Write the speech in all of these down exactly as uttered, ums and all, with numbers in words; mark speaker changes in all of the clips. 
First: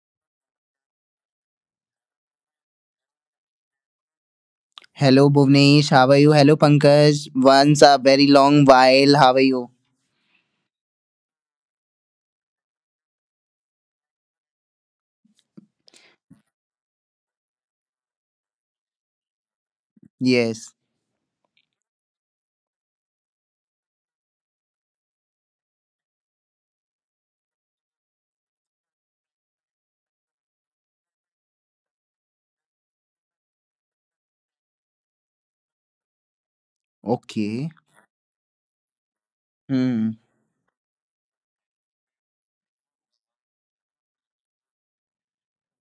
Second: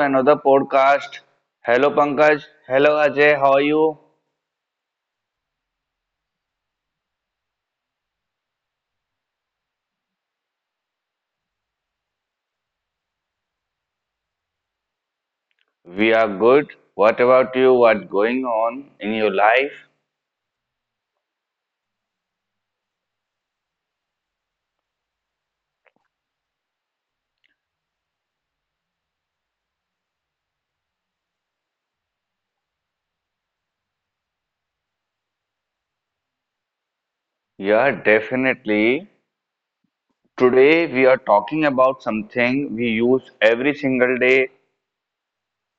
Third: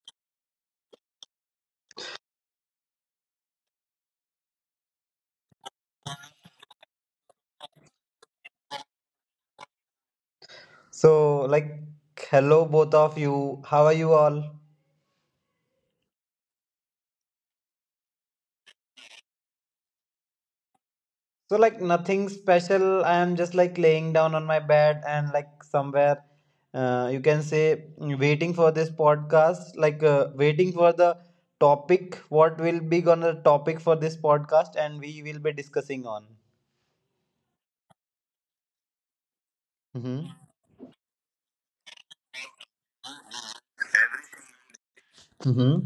Speaker 1: another podcast. Hello Pankaj, hello Ajay, how are you?
Speaker 2: Hello, Bhuvnesh. How are you? Hello, Pankaj. Once a very long while. How are you?
Speaker 3: So, like, Hello, both of you. How are you all?
Speaker 1: We are good. What about you? What's going on in your life?
Speaker 2: Yes.
Speaker 3: So, like, nothing special. I am just like laying down on my bed and like somewhere, uh, you can say, waiting for this podcast, like, uh, waiting for the topic, what will be gonna topic for this podcast, and we will be discussing on.
Speaker 2: Okay.
Speaker 1: Yeah, definitely.
Speaker 2: Hmm.
Speaker 3: Mm-hmm.
Speaker 1: Today we are talking about something we use every single day
Speaker 3: Mm-hmm.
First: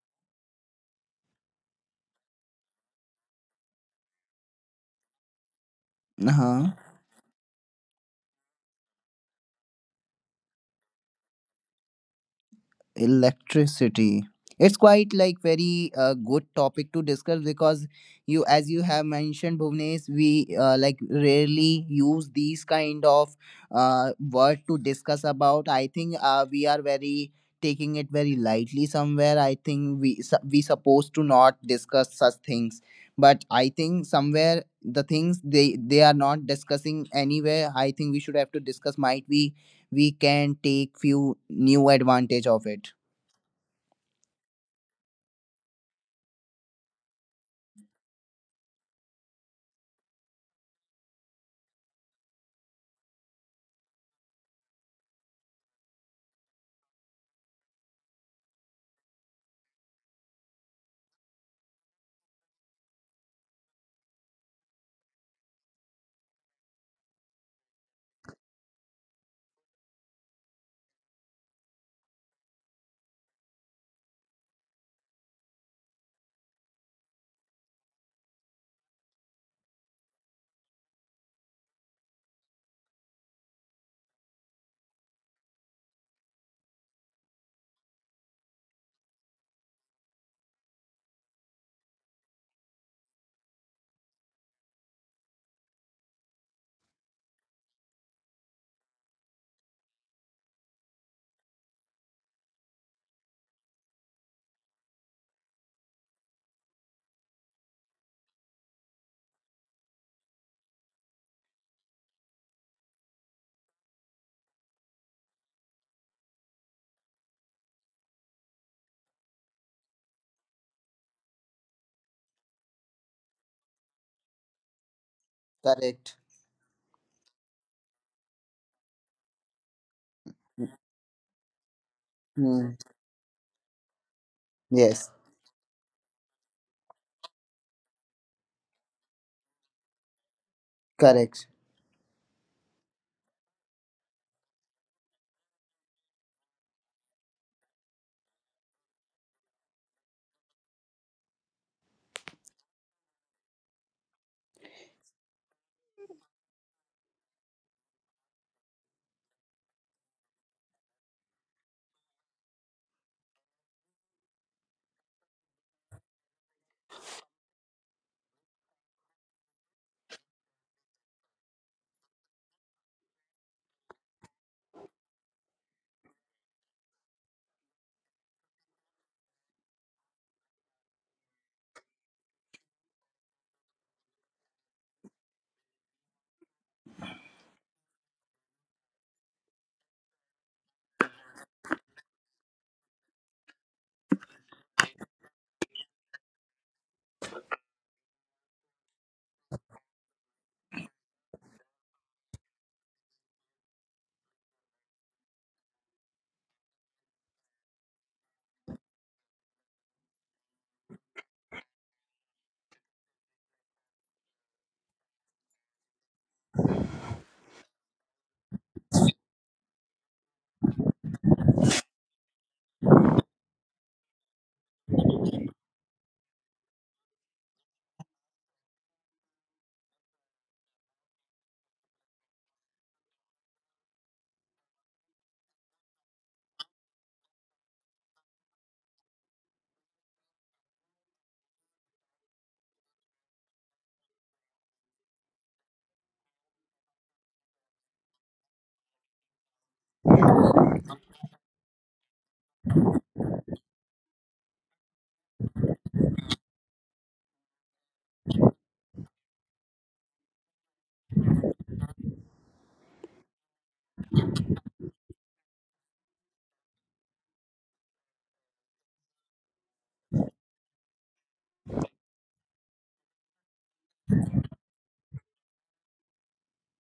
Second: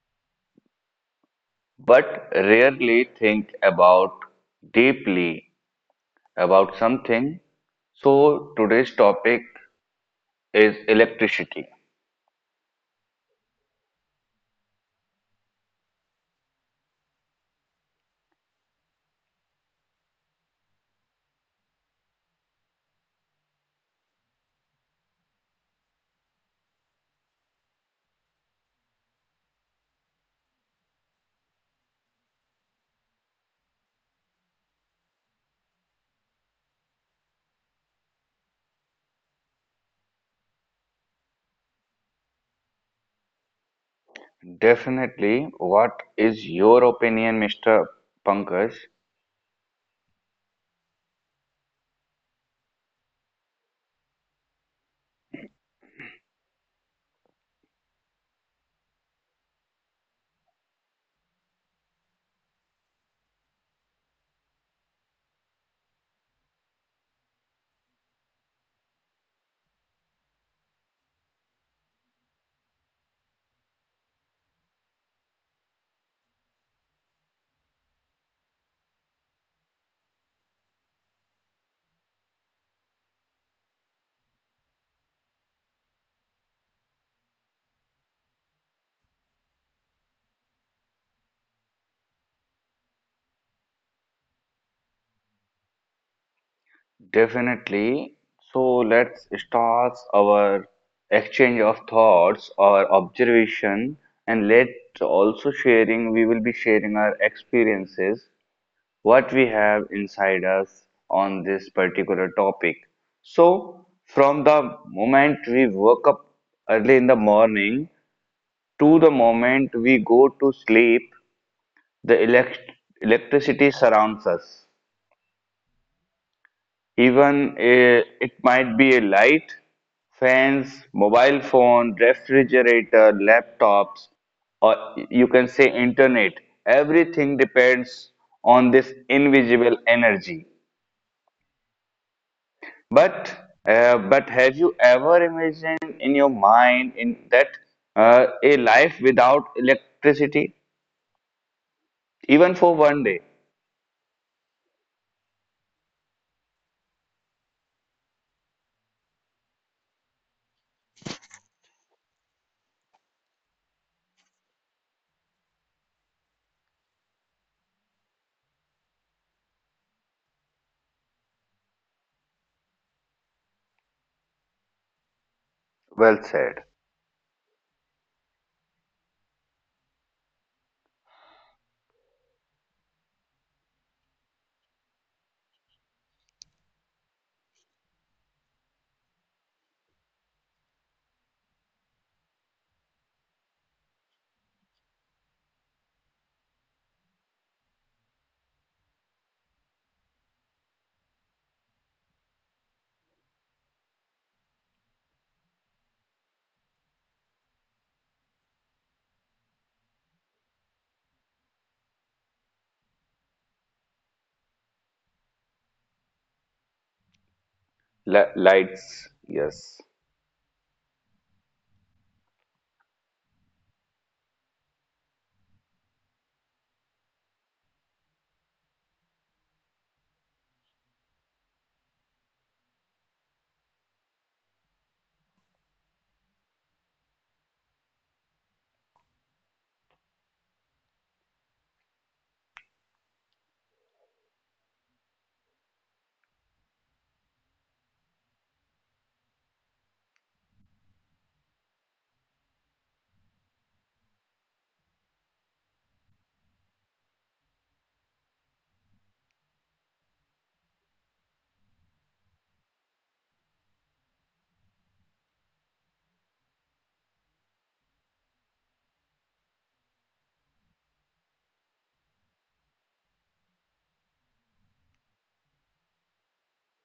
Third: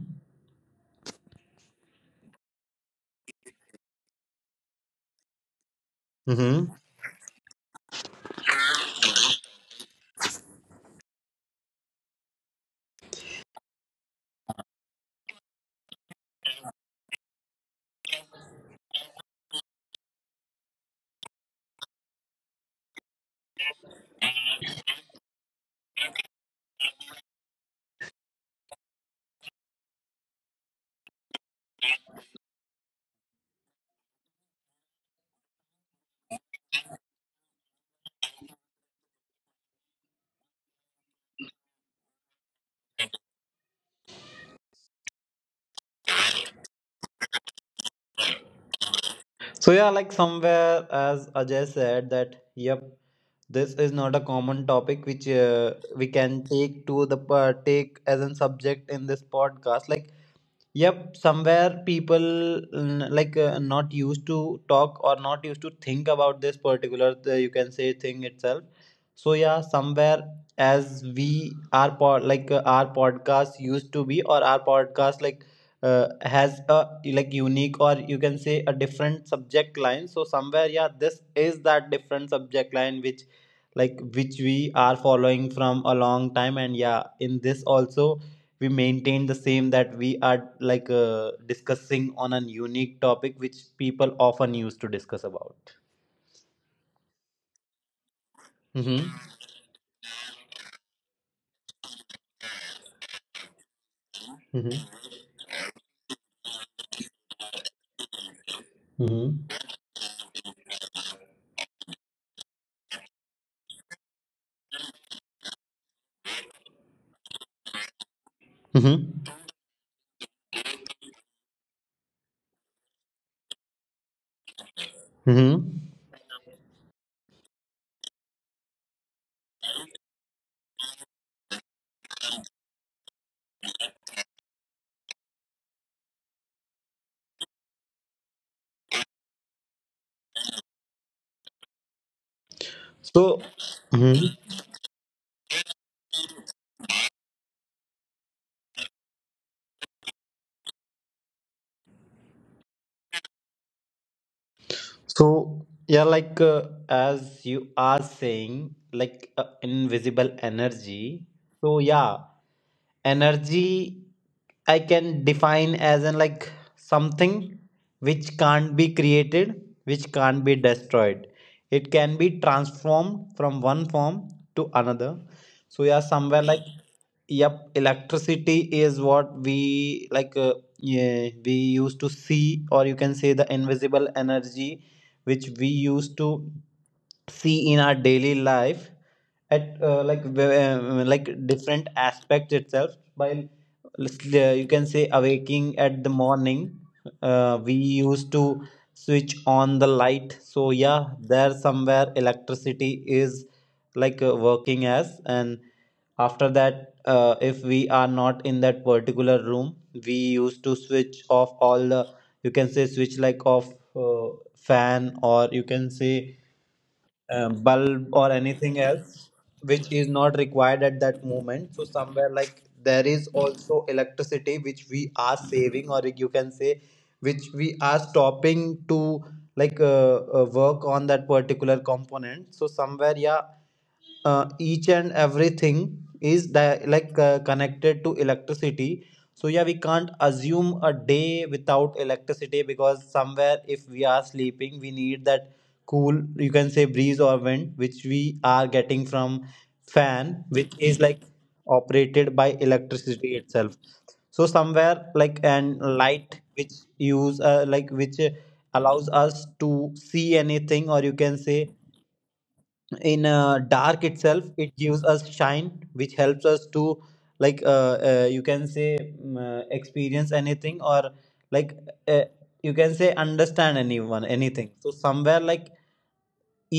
Speaker 1: but rarely think about deeply
Speaker 2: Uh
Speaker 3: Mm-hmm.
Speaker 2: huh.
Speaker 1: about something. So today's topic is electricity.
Speaker 2: Electricity, it's quite like very uh, good topic to discuss because you, as you have mentioned, Bhuvnesh, we uh, like rarely use these kind of uh, word to discuss about. I think uh, we are very taking it very lightly. Somewhere I think we su- we supposed to not discuss such things, but I think somewhere the things, they they are not discussing anywhere. I think we should have to discuss. Might we we can take few new advantage of it.
Speaker 1: Definitely. What is your opinion, Mister Pankaj?
Speaker 3: So, yeah, like, somewhere, as Ajay said, that, yep. This is not a common topic which uh, we can take to the uh, take as a subject in this podcast. Like, yep, somewhere people n- like uh, not used to talk or not used to think about this particular uh, you can say thing itself. So yeah, somewhere as we our pod like uh, our podcast used to be or our podcast like uh, has a like unique or you can say a different subject line. So somewhere yeah, this is that different subject line which like which we are following from a long time and yeah, in this also we maintain the same that we are like uh, discussing on a unique topic which people often used to discuss about.
Speaker 1: Definitely. So let's
Speaker 3: Mm-hmm.
Speaker 1: start our exchange of thoughts or observation, and let's
Speaker 3: Mm-hmm.
Speaker 1: also sharing, we will be sharing our experiences, what we
Speaker 3: Mm-hmm.
Speaker 1: have inside us on this particular topic. So from the moment we woke up early in the morning to the
Speaker 3: Mm-hmm.
Speaker 1: moment we go to sleep, The elect- electricity surrounds us.
Speaker 3: Mm-hmm.
Speaker 2: Correct.
Speaker 1: Even eh, it might be a light, fans, mobile phone,
Speaker 2: Hmm.
Speaker 1: refrigerator, laptops, or
Speaker 2: Yes.
Speaker 1: you can say internet. Everything depends on this invisible energy.
Speaker 2: Correct.
Speaker 3: so
Speaker 1: But uh,
Speaker 3: hmm
Speaker 1: but have you ever imagined in your mind in that uh, a life without electricity, even for one day?
Speaker 3: so yeah, like uh, as you are saying, like uh, invisible energy, so yeah, energy I can define as an like something which can't be created, which can't be destroyed, it can be transformed from one form to another. So yeah,
Speaker 1: Well
Speaker 3: somewhere,
Speaker 1: said.
Speaker 3: like, yep, electricity is what we like uh, yeah, we used to see, or you can say the invisible energy which we used to see in our daily life at uh, like w- uh, like different aspects itself by uh, you can say awaking at the morning. Uh, we used to switch on the light, so yeah, there somewhere electricity is like uh, working as. And after that uh, if we are not in that particular room, we used to switch off all the, you can say, switch like off uh, fan, or you can say, um, bulb,
Speaker 1: Li-
Speaker 3: or anything
Speaker 1: lights,
Speaker 3: else
Speaker 1: yes.
Speaker 3: which is not required at that moment. So somewhere like there is also electricity which we are saving, or you can say which we are stopping to like uh, uh, work on that particular component. So somewhere yeah, uh, each and everything is di- like uh, connected to electricity. So yeah, we can't assume a day without electricity because somewhere if we are sleeping we need that cool, you can say, breeze or wind which we are getting from fan which is like operated by electricity itself. So somewhere, like, and light which use uh, like which uh, allows us to see anything, or you can say in uh, dark itself it gives us shine which helps us to like uh, uh, you can say, mm, uh, experience anything, or like uh, you can say understand anyone anything. So somewhere like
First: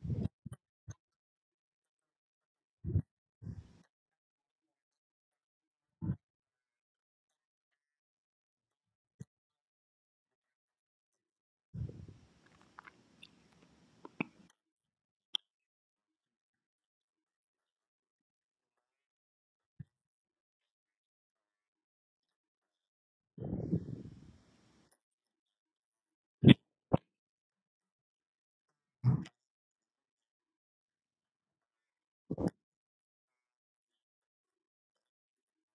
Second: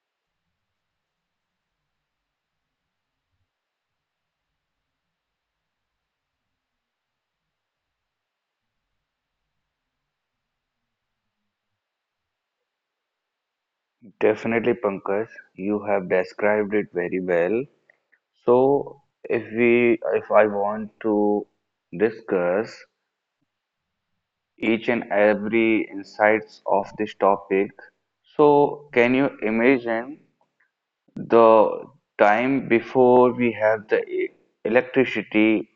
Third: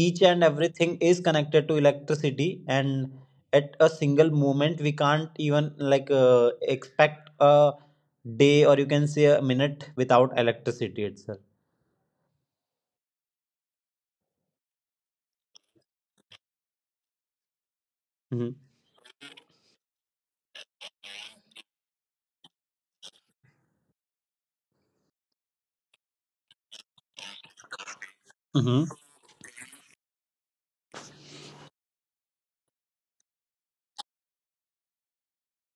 Speaker 3: each and everything is connected to electricity and at a single moment we can't even like uh, expect a day, or you can say a minute, without electricity itself.
Speaker 1: Definitely, Pankaj, you have described it very well.
Speaker 3: Mm-hmm.
Speaker 1: So, if we, if I want to discuss each and every insights of this topic,
Speaker 3: Mm-hmm.
Speaker 1: so can you imagine the time before we have the e- electricity,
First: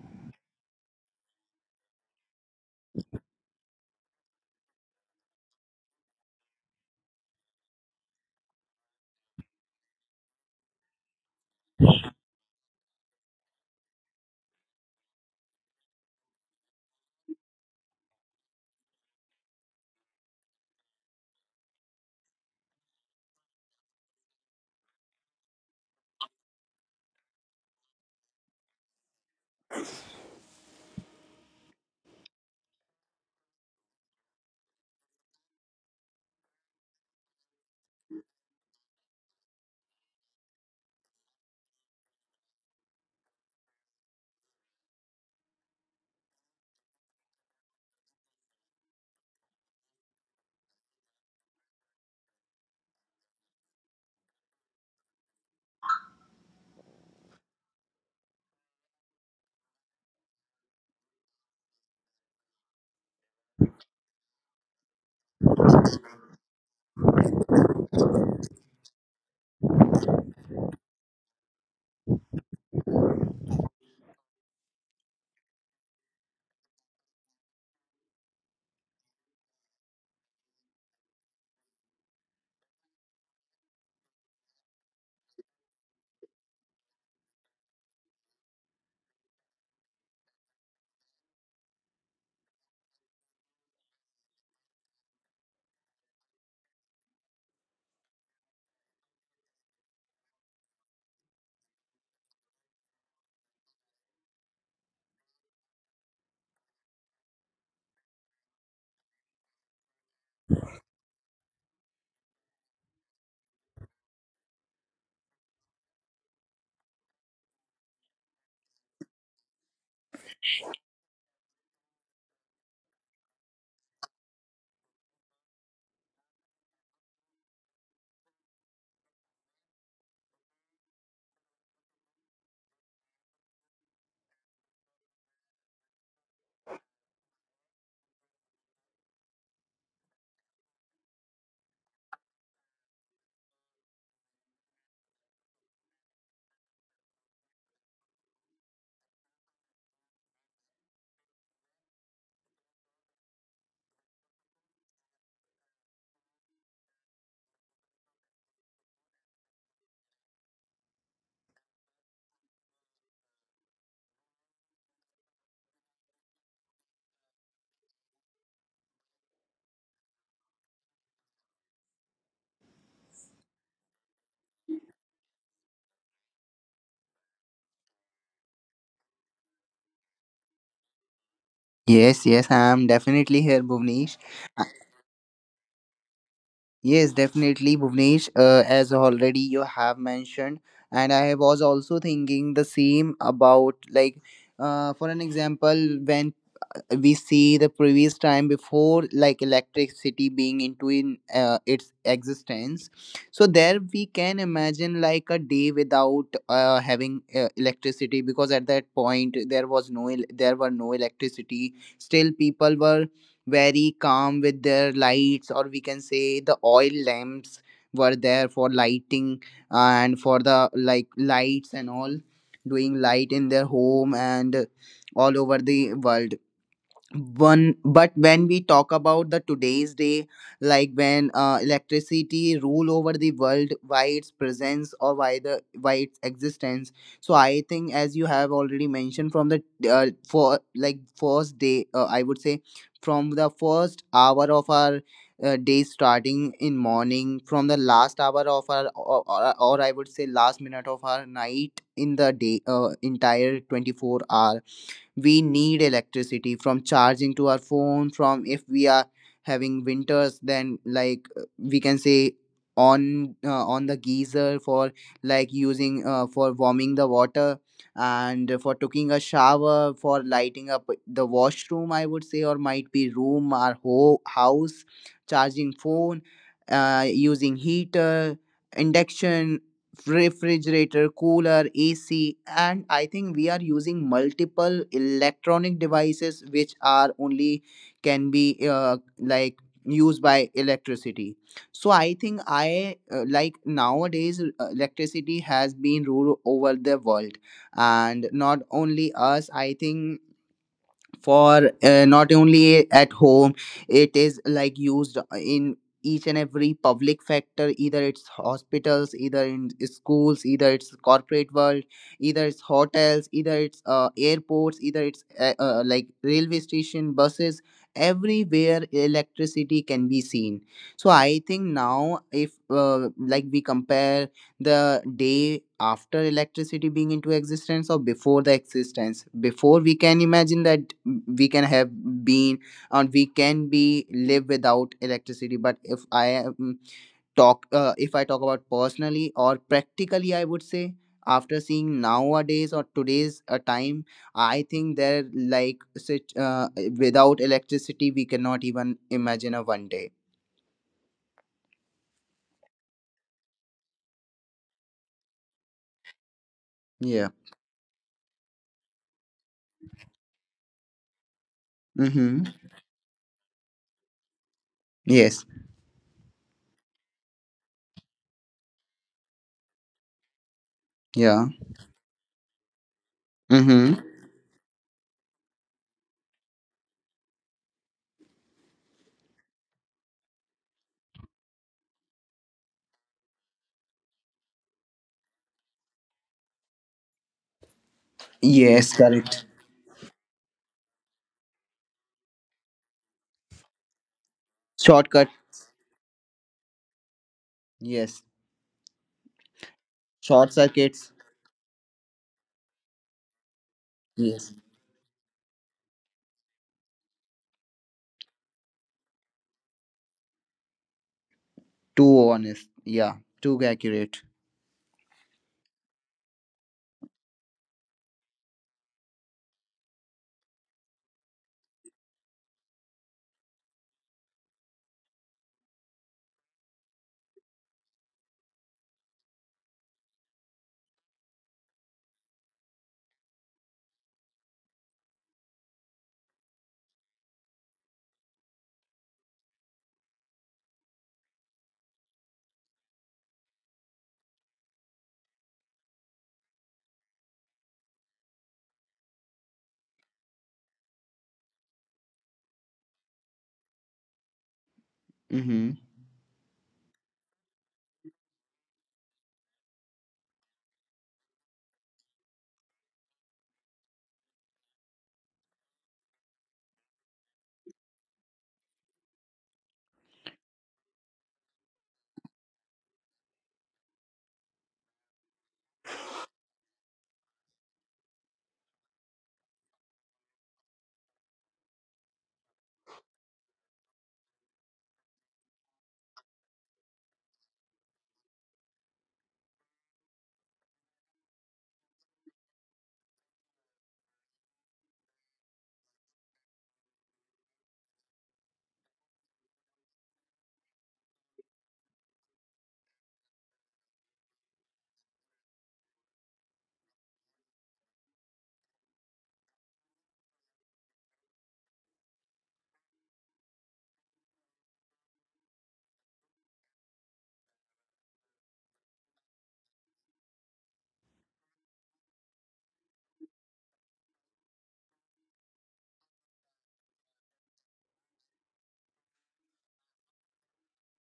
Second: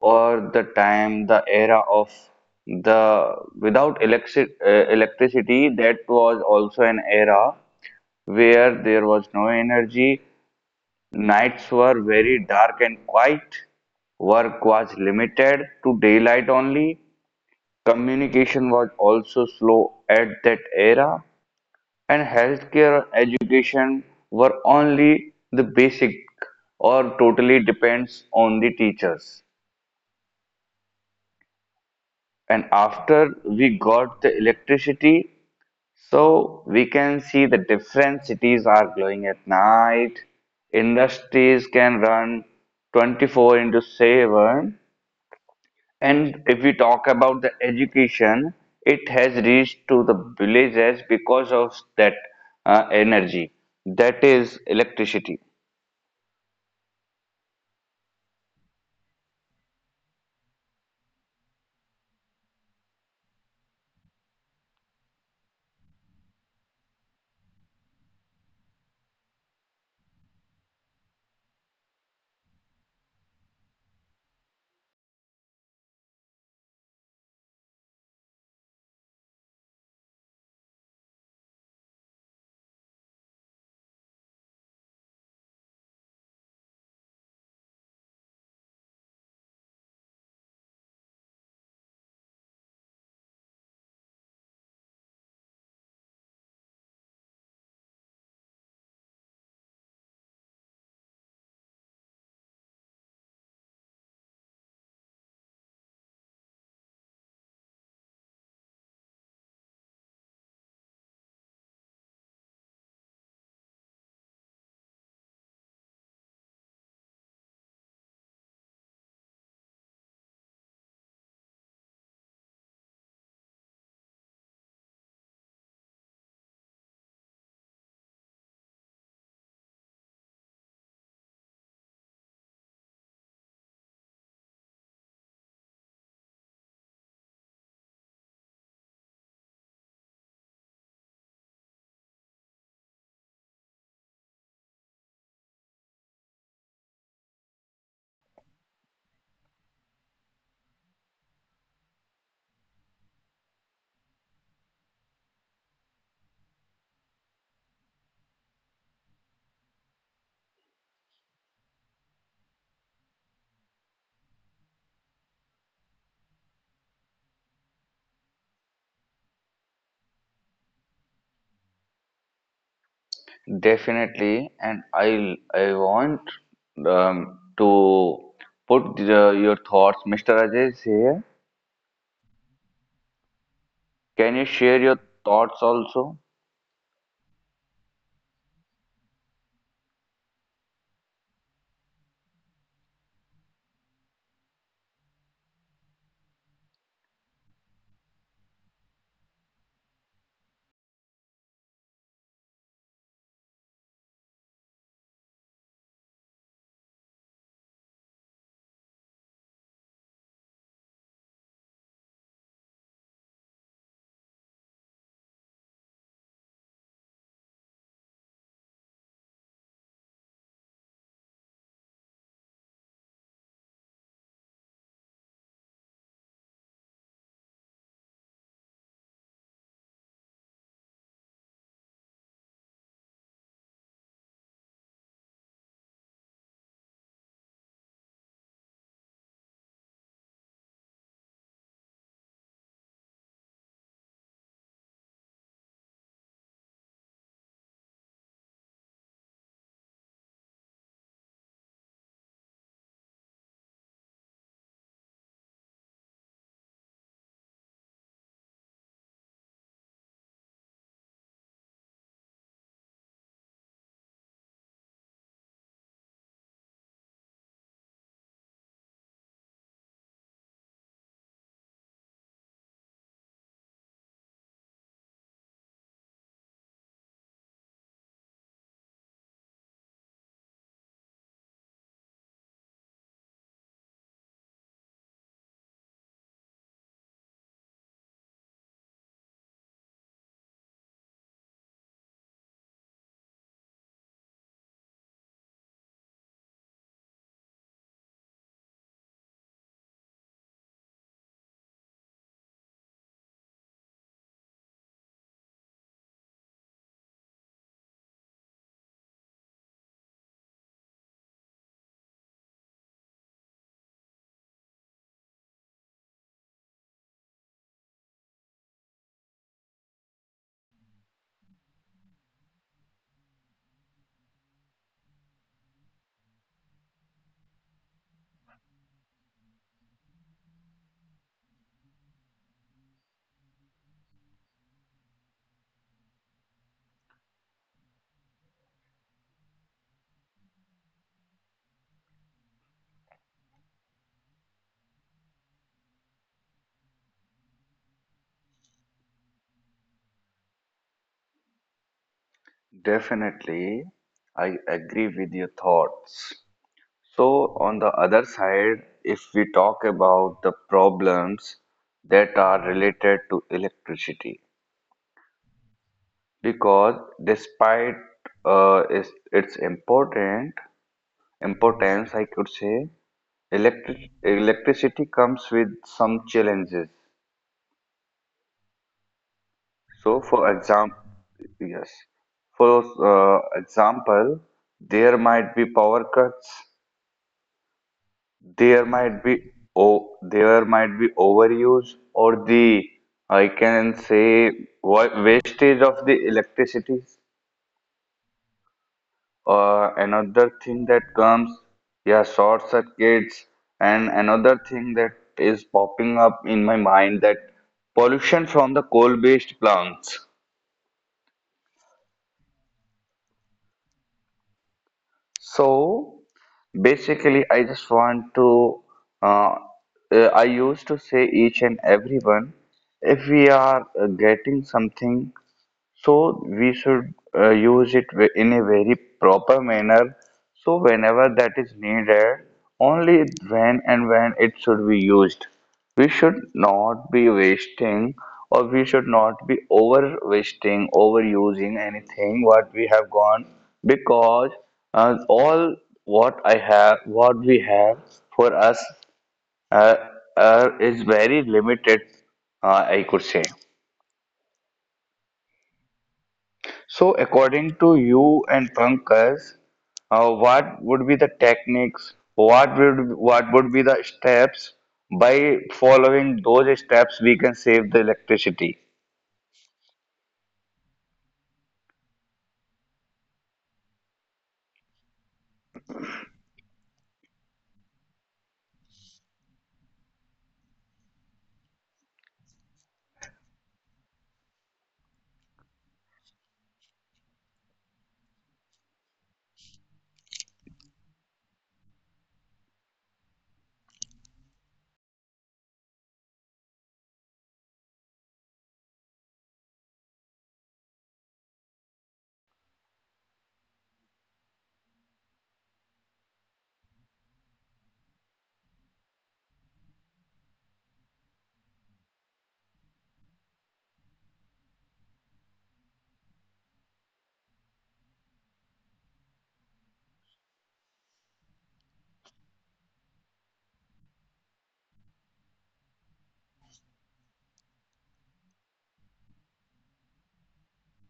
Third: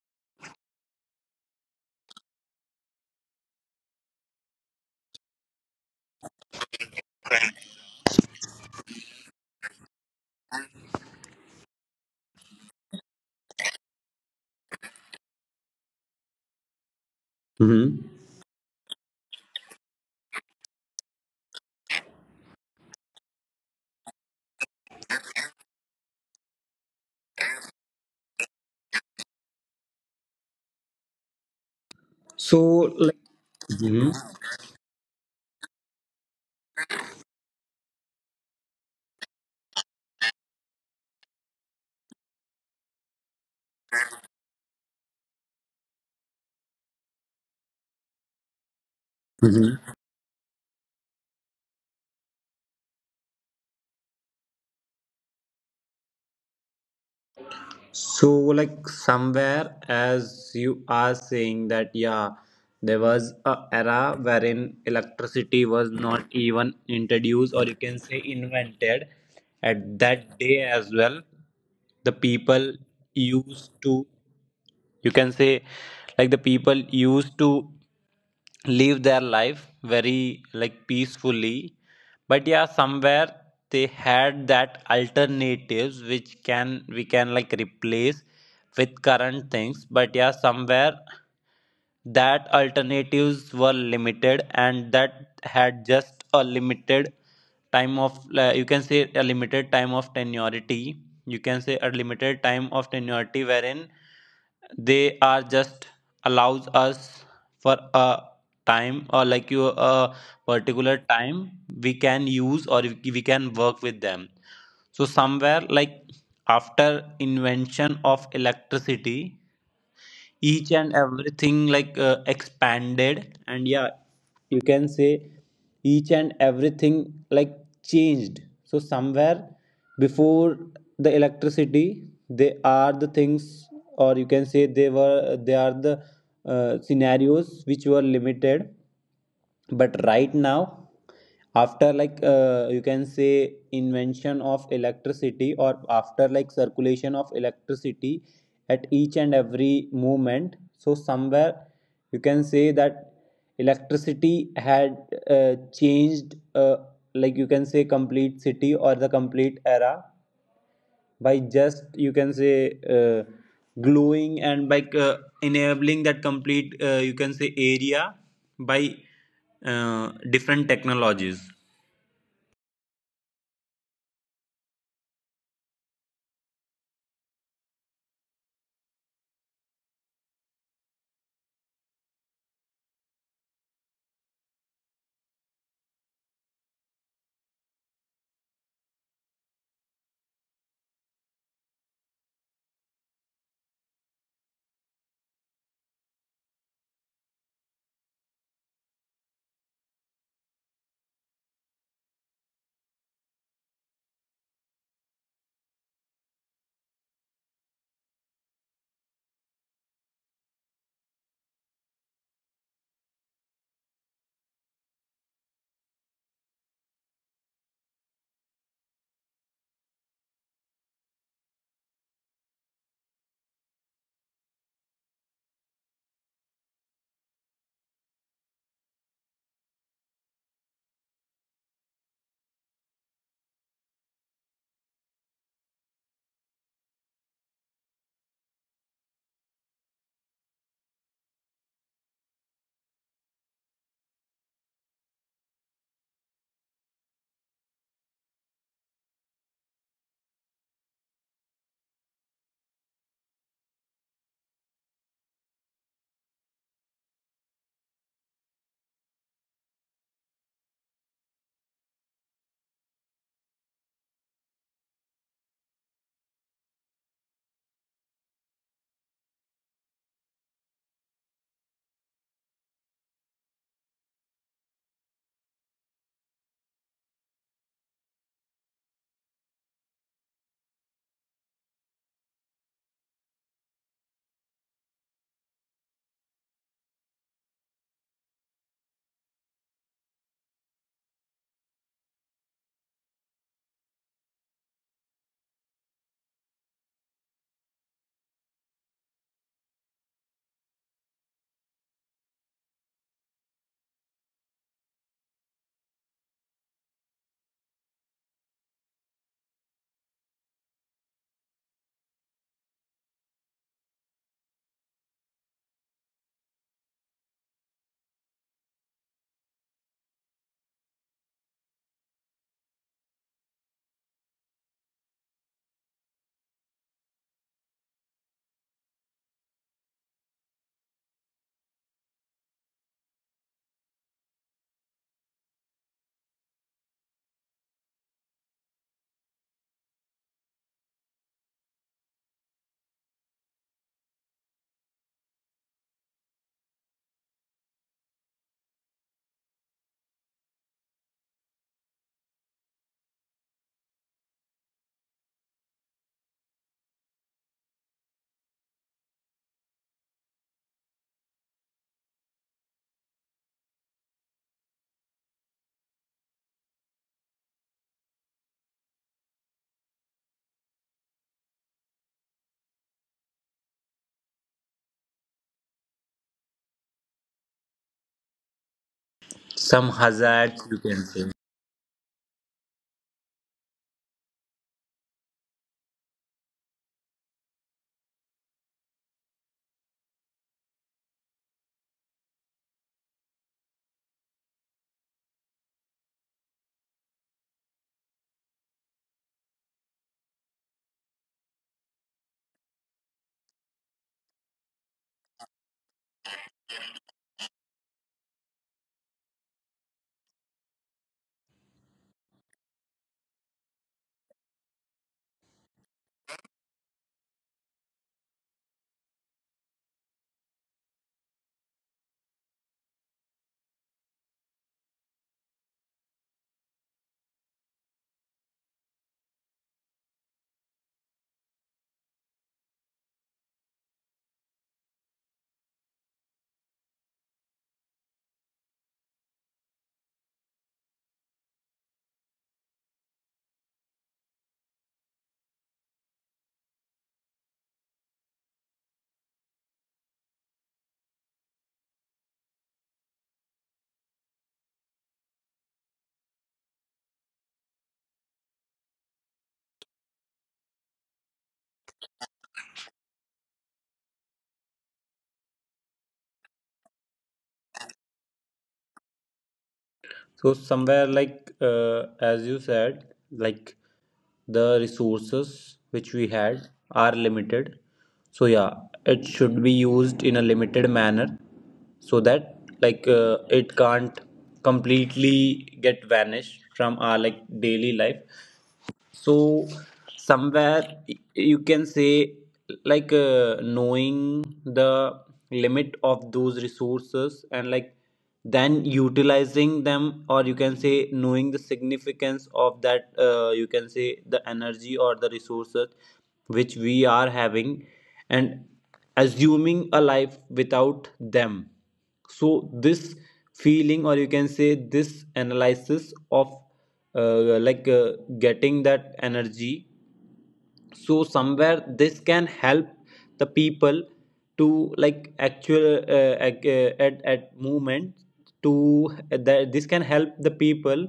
Speaker 1: or the time, the era of the without electric, uh, electricity? That was also an era where there was no energy. Nights were very dark and quiet. Work was limited to daylight only.
Speaker 3: Mm-hmm.
Speaker 1: Communication was also slow at that era, and healthcare and education were only the basic or totally depends on the teachers.
Speaker 3: So,
Speaker 1: And
Speaker 3: like,
Speaker 1: after we
Speaker 3: Mm-hmm.
Speaker 1: got the electricity, so we can see the different cities are glowing at night. Industries can run twenty-four into seven. And if we talk about the education, it has reached to the villages because of that uh, energy, that is electricity.
Speaker 3: So, like somewhere, as you are saying that, yeah, there was a era wherein electricity was not even introduced, or you can say invented. At that day as well, the people used to, you can say, like the people used to live their life very like peacefully, but yeah, somewhere they had that alternatives which can we can like replace with current things, but yeah, somewhere that alternatives were limited and that had just a limited time of uh, you can say a limited time of tenuity, you can say a limited time of tenuity wherein they are just allows us for a time, or like you a particular time we can use or we can work with them. So somewhere like after invention of electricity each and everything like uh, expanded, and yeah, you can say each and everything like changed. So somewhere before the electricity they are the things, or you can say they were they are the uh, scenarios which were limited, but right now after like uh, you can say invention of electricity, or after like circulation of electricity at each and every moment. So somewhere you can say that electricity had uh, changed, uh, like you can say complete city or the complete era by just you can say uh, gluing and by uh, enabling that complete uh, you can say area by uh, different technologies.
Speaker 1: Definitely, and I I want um, to put the, your thoughts. Mister Ajay is here.
Speaker 2: Yes, yes, I am definitely here, Bhuvnesh.
Speaker 1: Can you share your thoughts also?
Speaker 2: Yes, definitely, Bhuvnesh. Uh, as already you have mentioned, and I was also thinking the same about like, uh, for an example, when uh, we see the previous time before like electricity being into in uh, its existence, so there we can imagine like a day without uh, having uh, electricity, because at that point there was no el- there were no electricity. Still people were very calm with their lights, or we can say the oil lamps were there for lighting and for the like lights and all doing light in their home and all over the world one. But when we talk about the today's day, like when uh, electricity rule over the world, why its presence, or why the why its existence, so I think as you have already mentioned, from the uh, for like first day, uh, I would say from the first hour of our uh, day starting in morning, from the last hour of our, or, or, or I would say last minute of our night in the day, uh, entire twenty-four hour we need electricity, from charging to our phone, from, if we are having winters, then like uh, we can say on, uh, on the geyser for like using uh, for warming the water, and for taking a shower, for lighting up the washroom, I would say, or might be room or ho- house, charging phone, uh, using heater, induction, refrigerator, cooler, A C, and I think we are using multiple electronic devices which are only can be uh, like used by electricity. So I think I uh, like nowadays uh, electricity has been ruled over the world, and not only us. I think for uh, not only at home, it is like used in each and every public factor, either it's hospitals, either in schools, either it's corporate world, either it's hotels, either it's uh, airports, either it's uh, uh, like railway station, buses. Everywhere electricity can be seen. So I think now if uh, like we compare the day after electricity being into existence or before the existence, before we can imagine that we can have been and we can be live without electricity. But if I am talk uh, if I talk about personally or practically, I would say after seeing nowadays or today's uh, time, I think there like such uh, without electricity we cannot even imagine a one day.
Speaker 1: Definitely, I agree with your thoughts.
Speaker 2: Yeah.
Speaker 1: So, on the other side, if we talk about the problems that
Speaker 2: Mm-hmm.
Speaker 1: are related to electricity,
Speaker 2: Yes.
Speaker 1: because despite uh, its, its important
Speaker 2: Yeah.
Speaker 1: importance, I could say,
Speaker 2: Mm-hmm.
Speaker 1: Electric electricity comes with some challenges.
Speaker 3: Some
Speaker 1: So, for
Speaker 3: hazards, you
Speaker 1: example,
Speaker 3: can say.
Speaker 1: yes, for uh, example, there might be power cuts, there
Speaker 2: Yes,
Speaker 1: might be
Speaker 2: correct.
Speaker 1: oh, there might be overuse, or the I can say wa-
Speaker 2: Shortcut.
Speaker 1: wastage of the electricity.
Speaker 2: Yes.
Speaker 1: Uh, another
Speaker 2: Short
Speaker 1: thing that
Speaker 2: circuits.
Speaker 1: comes, yeah, short circuits, and another
Speaker 2: Yes.
Speaker 1: thing that is popping up in my mind, that pollution from the coal-based plants.
Speaker 2: Too honest. Yeah. Too accurate.
Speaker 1: So basically, I just want to, uh, uh, I used to say each and everyone, if we are uh, getting something, so we should uh, use it ve- in a very proper manner. So whenever that is needed, only when and when it should be used. We should not be wasting, or we should not be over wasting, overusing anything what we have gone, because uh, all what I have, what we have for us uh, uh, is very limited, uh, I could say.
Speaker 2: Mm-hmm.
Speaker 1: So, according to you and Pankaj, uh, what would be the techniques? What would what would be the steps? By following those steps, we can save the electricity.
Speaker 3: So somewhere, like uh, as you said, like, the resources which we had are limited. So yeah, it should be used in a limited manner so that like uh, it can't completely get vanished from our like daily life. So somewhere, y- you can say, like uh, knowing the limit of those resources and like then utilizing them, or you can say knowing the significance of that uh, you can say the energy or the resources which we are having, and assuming a life without them. So this feeling, or you can say this analysis of uh, like uh, getting that energy, so somewhere this can help the people to like actual uh, ac- uh, at at movement to that, this can help the people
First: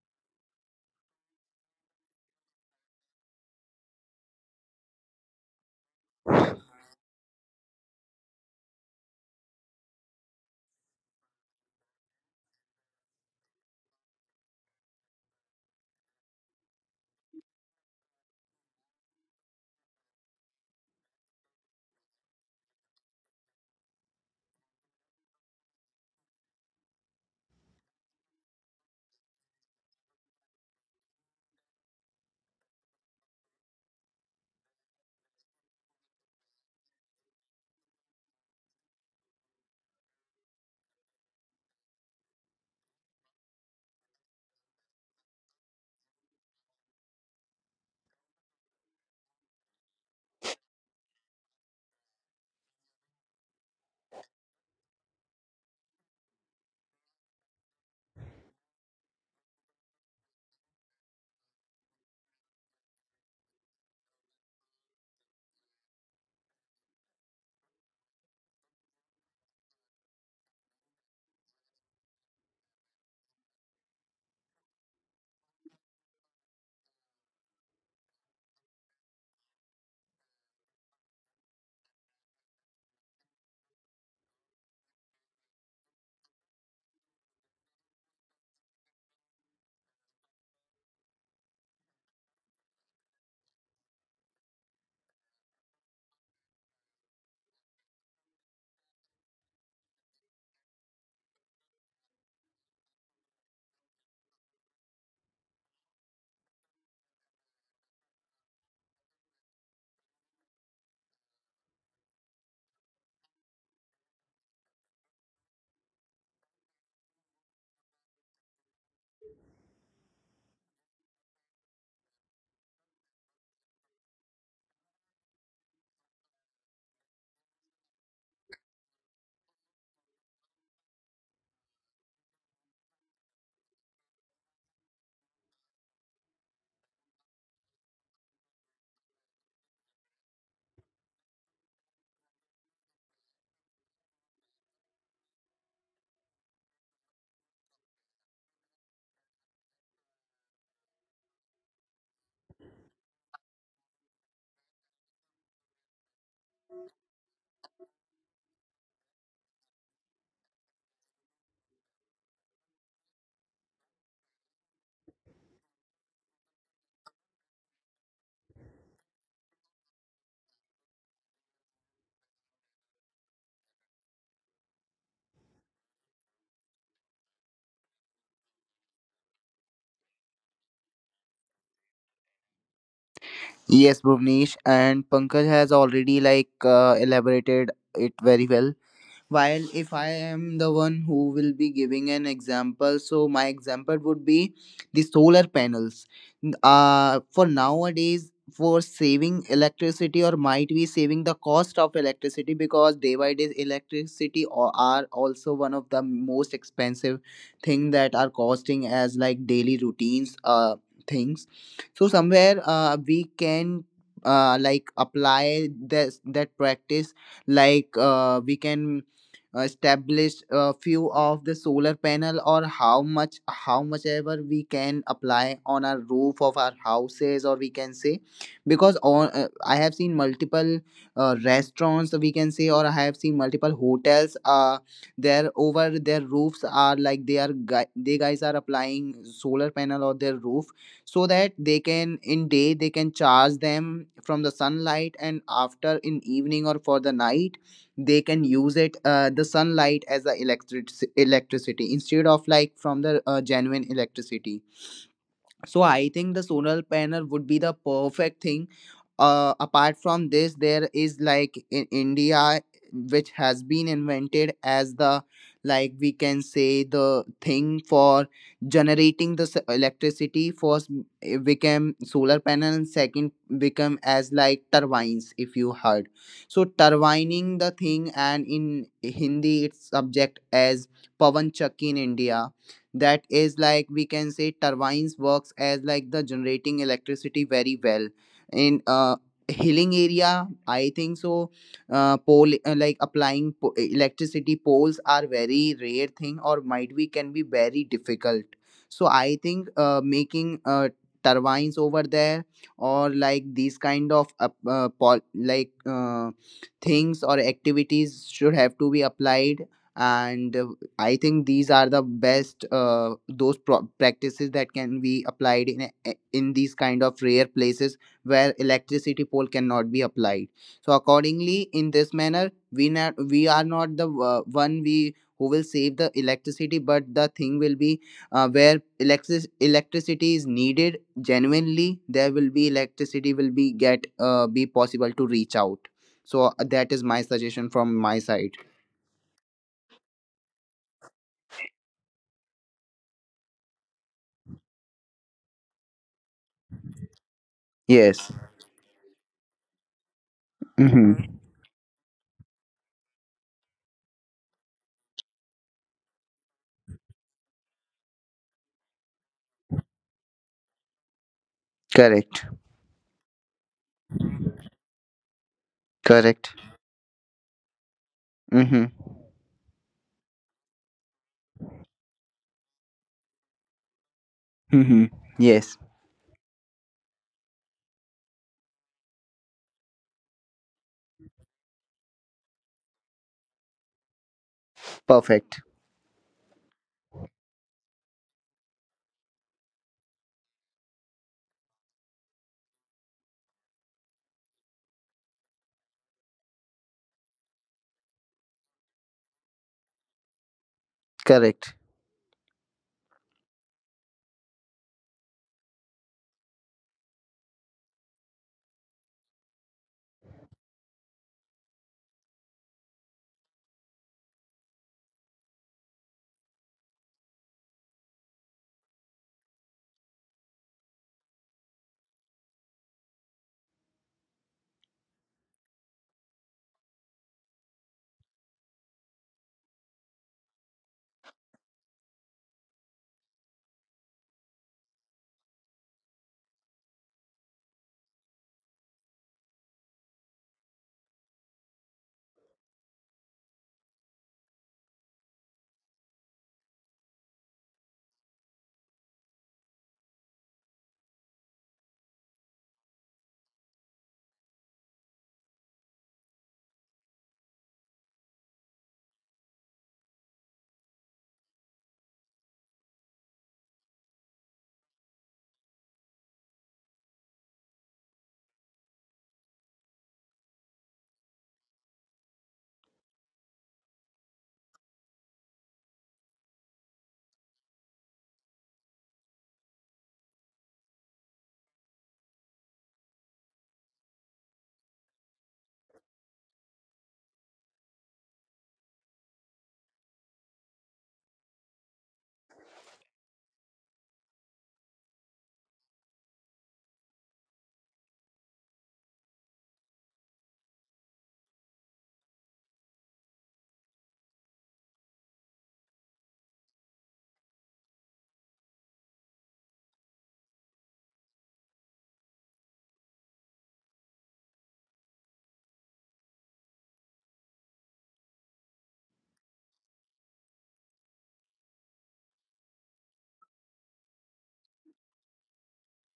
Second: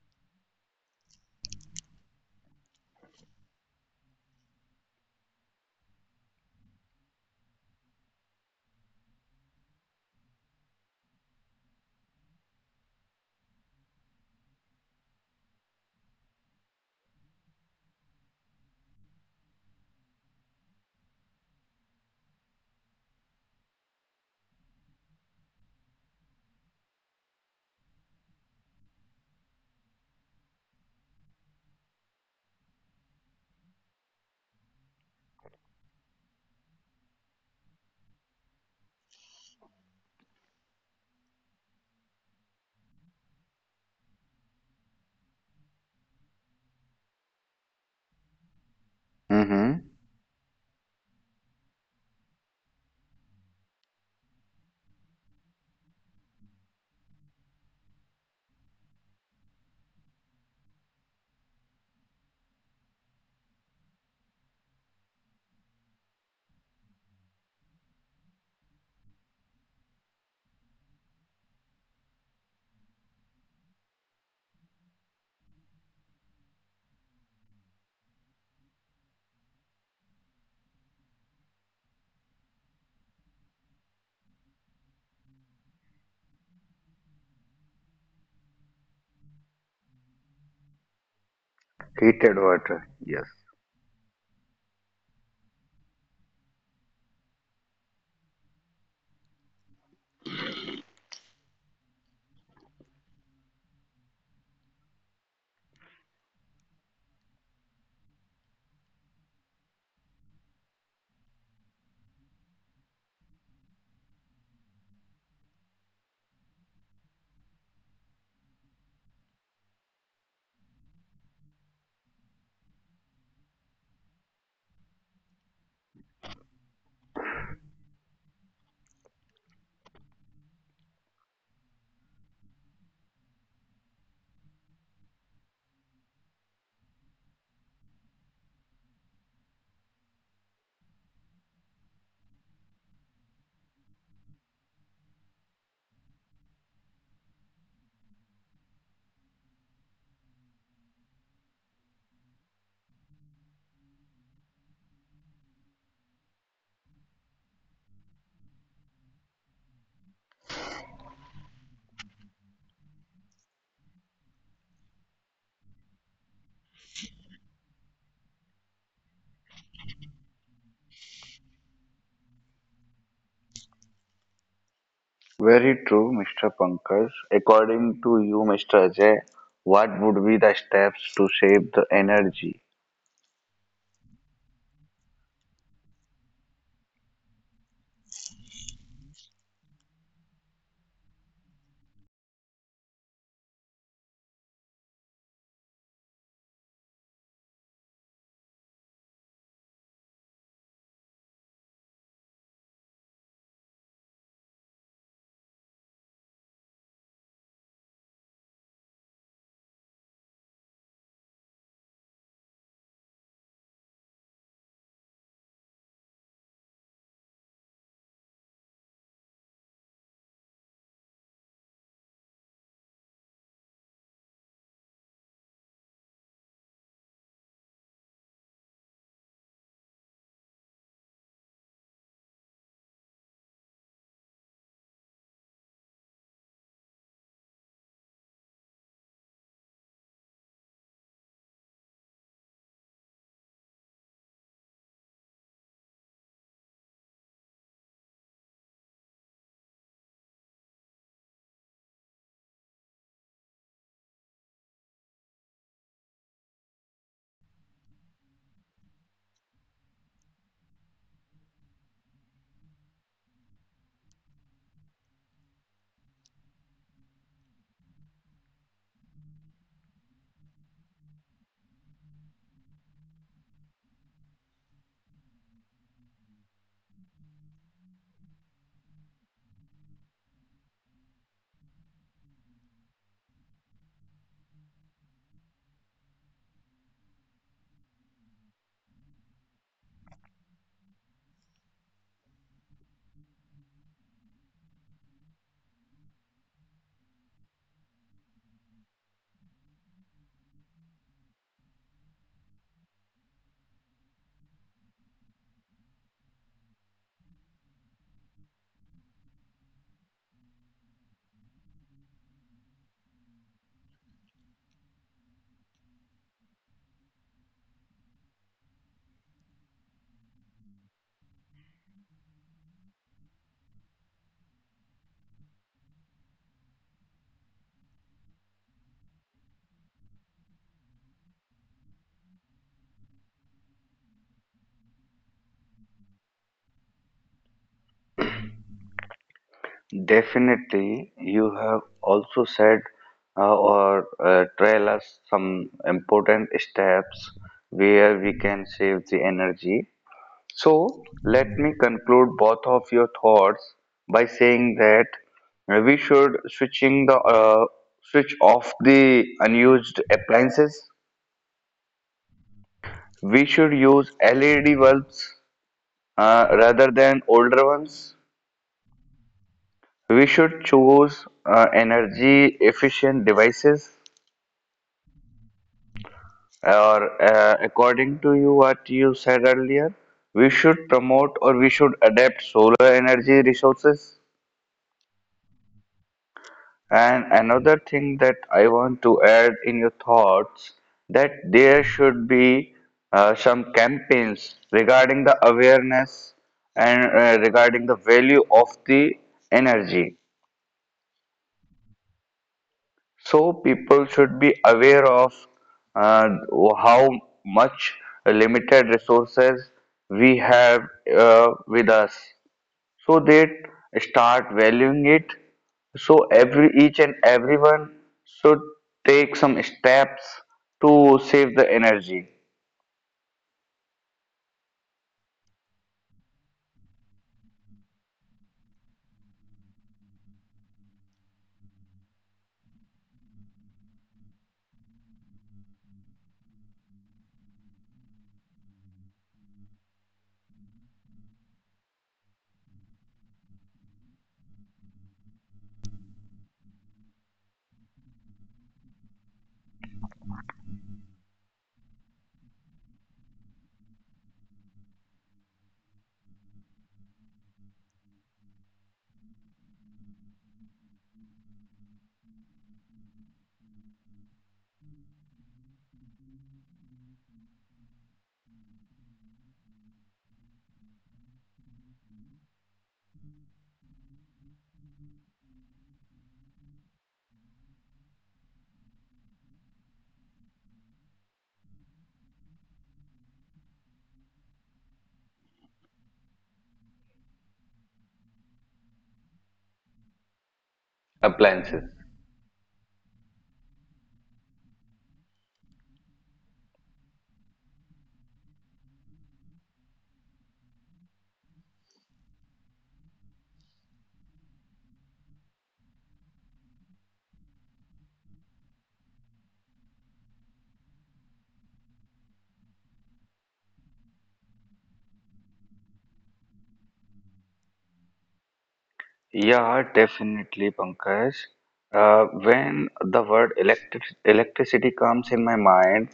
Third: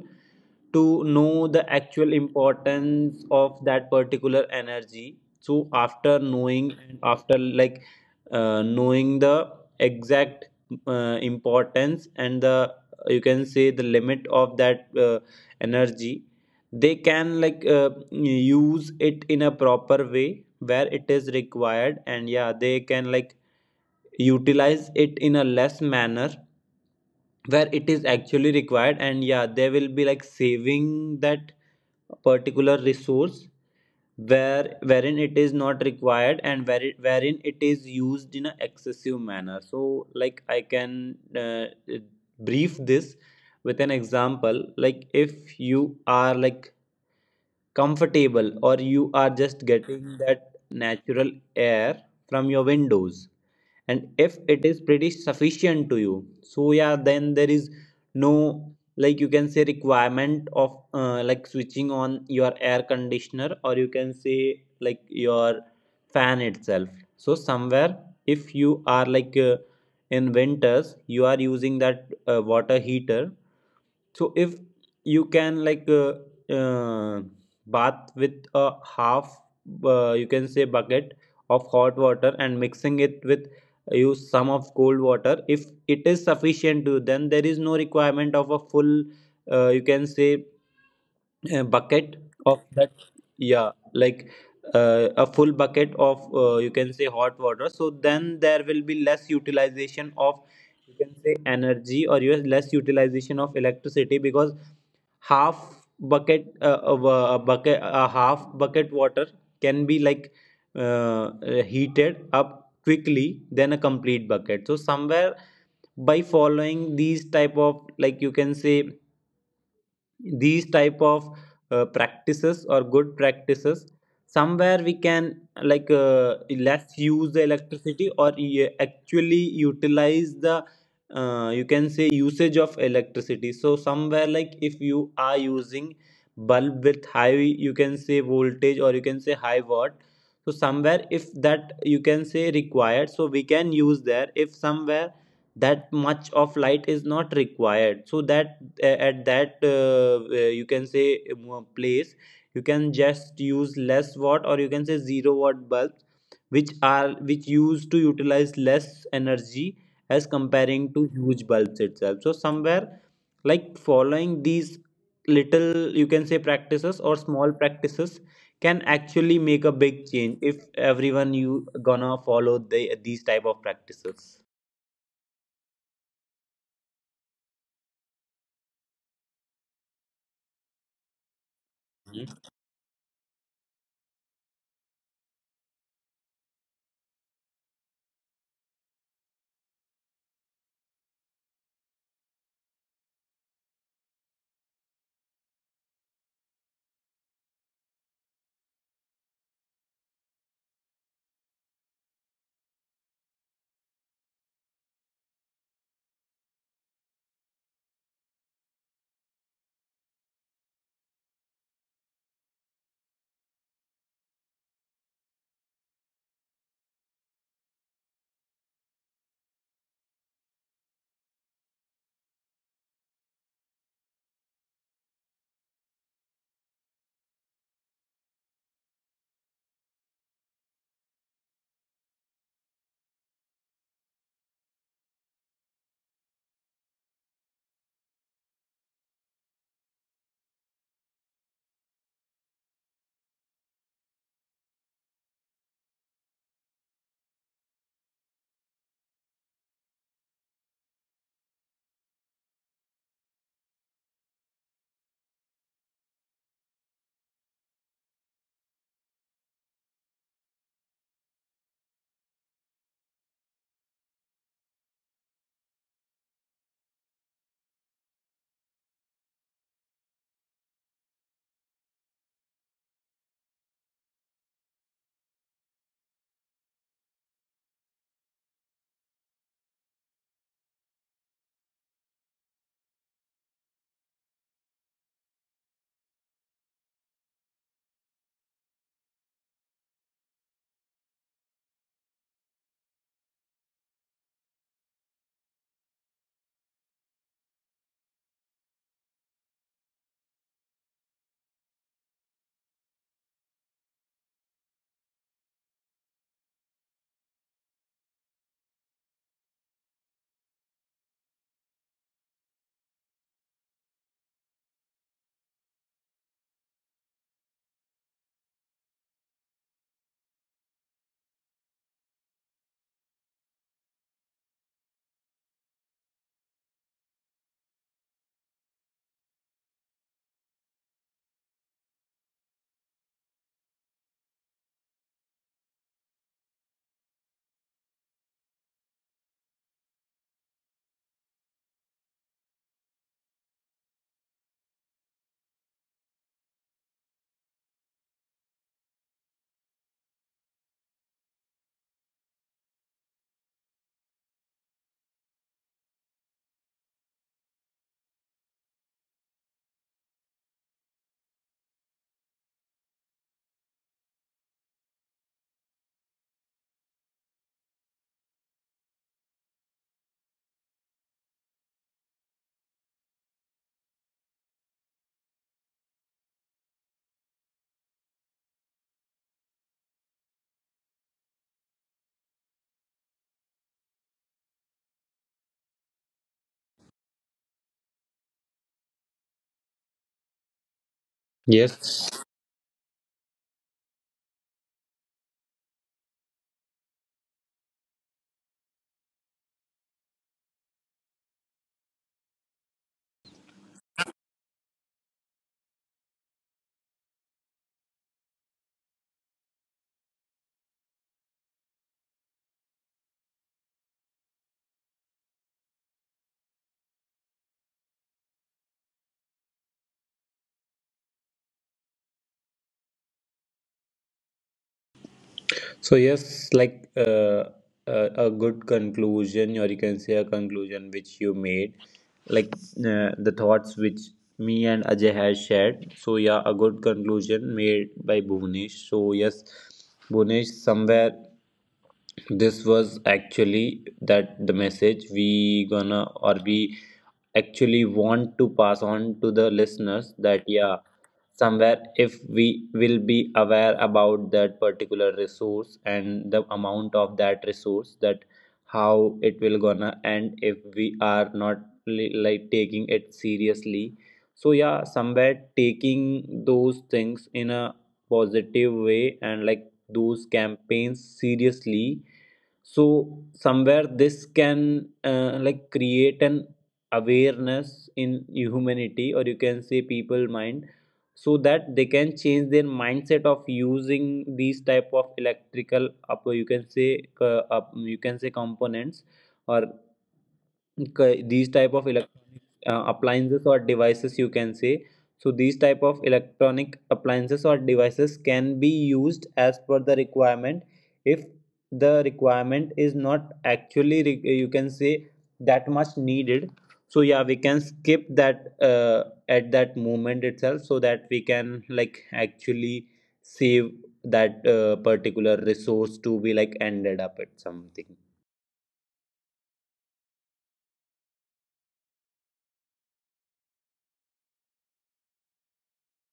Speaker 3: to know the actual importance of that particular energy. So after knowing and after like uh, knowing the exact uh, importance and the, you can say, the limit of that uh, energy, they can like uh, use it in a proper way where it is required, and yeah they can like utilize it in a less manner where it is actually required, and yeah they will be like saving that particular resource where wherein it is not required and where it, wherein it is used in an excessive manner. So like I can uh, brief this with an example. Like if you are like comfortable, or you are just
Speaker 1: Mm-hmm.
Speaker 3: getting that natural air from your windows, and if it is pretty sufficient to you, so yeah then there is no like you can say requirement of uh, like switching on your air conditioner, or you can say like your fan itself. So somewhere if you are like uh, in winters you are using that uh, water heater, so if you can like uh, uh, bath with a half, uh, you can say bucket of hot water and mixing it with uh, use some of cold water. If it is sufficient to, then there is no requirement of a full, uh, you can say uh, bucket
Speaker 1: Heated
Speaker 3: of
Speaker 1: water.
Speaker 3: that.
Speaker 1: Yes.
Speaker 3: Yeah, like uh, a full bucket of uh, you can say hot water. So then there will be less utilization of, you can say, energy, or you less utilization of electricity because half bucket uh, of a, a bucket a half bucket water can be like uh, uh, heated up quickly than a complete bucket. So somewhere by following these type of like you can say these type of uh, practices or good practices, somewhere we can like uh, let's use the electricity, or e- actually utilize the uh, you can say usage of electricity. So somewhere like if you are using bulb with high, you can say, voltage, or you can say high watt, so somewhere if that you can say required, so we can use there. If somewhere that much of light is not required, so that a- at that uh, uh, you can say um, uh, place, you can just use less watt, or you can say zero watt bulbs which are which used to utilize less energy as comparing to huge bulbs itself. So somewhere like following these little, you can say, practices or small practices can actually make a big change if everyone you gonna follow the, these type of practices.
Speaker 1: Very true, Mister Pankaj. According to you, Mister Ajay, what would be the steps to save the energy?
Speaker 2: Yes, Bhuvnesh, and Pankaj has already like uh, elaborated it very well. While if I am the one who will be giving an example, so my example would be the solar panels. N- Uh, for nowadays, for saving electricity or might be saving the cost of electricity, because day by day electricity o- are also one of the most expensive thing that are costing as like daily routines uh things. So somewhere uh, we can uh, like apply this that practice, like uh, we can uh, establish a few of the solar panel, or how much how much ever we can apply on our roof of our houses, or we can say, because on uh, I have seen multiple uh, restaurants we can say, or I have seen multiple hotels, uh their over their roofs are like they are gui- they guys are applying solar panel on their roof, so that they can in day they can charge them from the sunlight, and after in evening or for the night they can use it, uh, the sunlight as a electric electricity, instead of like from the uh, genuine electricity. So I think the solar panel would be the perfect thing. Uh, apart from this, there is like in India, which has been invented as the like we can say the thing for generating the s- electricity. First it became solar panel, and second become as like turbines. If you heard, so turbining the thing, and in Hindi it's subject as pavan chakki in India, that is like we can say turbines works as like the generating electricity very well in uh hilling area, I think so. Uh, pole uh, Like applying po- electricity poles are very rare thing, or might be can be very difficult. So I think uh, making uh, turbines over there, or like these kind of uh, uh, pol- like uh, things or activities should have to be applied. And I think these are the best uh, those pro- practices that can be applied in in these kind of rare places where electricity pole cannot be applied. So accordingly, in this manner, we not, we are not the uh, one we who will save the electricity, but the thing will be uh, where electric electricity is needed genuinely. There will be electricity will be get uh, be possible to reach out. So uh, that is my suggestion from my side.
Speaker 1: Definitely, you have also said uh, or uh, trail us some important steps where
Speaker 2: Yes.
Speaker 1: we can save the energy. So,
Speaker 2: Hmm.
Speaker 1: let me conclude both of your thoughts by saying that uh, we should switching the uh, switch off the unused appliances.
Speaker 2: Correct.
Speaker 1: We should use L E D bulbs uh,
Speaker 2: Correct.
Speaker 1: rather than older ones.
Speaker 2: Mm-hmm.
Speaker 1: We should choose uh, energy efficient devices,
Speaker 2: Mm-hmm. Yes.
Speaker 1: or uh, according to you what you said earlier, we should promote, or we should adapt solar energy resources.
Speaker 2: Perfect.
Speaker 1: And another thing that I want to add in your thoughts, that there
Speaker 3: Yes.
Speaker 1: should be uh, some campaigns regarding the awareness, and uh, regarding the value of the energy.
Speaker 2: Correct.
Speaker 1: So people should be aware of uh, how much limited resources we have uh, with us, so they start valuing it. So every each and everyone should take some steps to save the energy
Speaker 3: So yes, like uh, uh, a good conclusion, or you can say a conclusion which you made, like uh, the thoughts which me and Ajay has shared. So yeah, a good conclusion made by Bhunesh. So yes, Bhunesh, somewhere this was actually that the message we gonna or we actually want to pass on to the listeners that yeah, somewhere if we will be aware about that particular resource and the amount of that resource, that how it will gonna end if we are not li- like taking it seriously. So yeah, somewhere taking those things in a positive way and like those campaigns seriously. So somewhere this can uh, like create an awareness in humanity, or you can say people mind, so that they can change their mindset of using these type of electrical up, you can say, uh, up, you can say components, or c- these type
Speaker 1: appliances.
Speaker 3: of electronic uh, appliances or devices you can say. So these type of electronic appliances or devices can be used as per the requirement. If the requirement is not actually re- you can say that much needed, so yeah, we can skip that uh, at that moment itself, so that we can like actually save that uh, particular resource to be like ended up at something.
Speaker 1: Yeah, definitely, Pankaj. Uh, when the word electric electricity comes in my mind,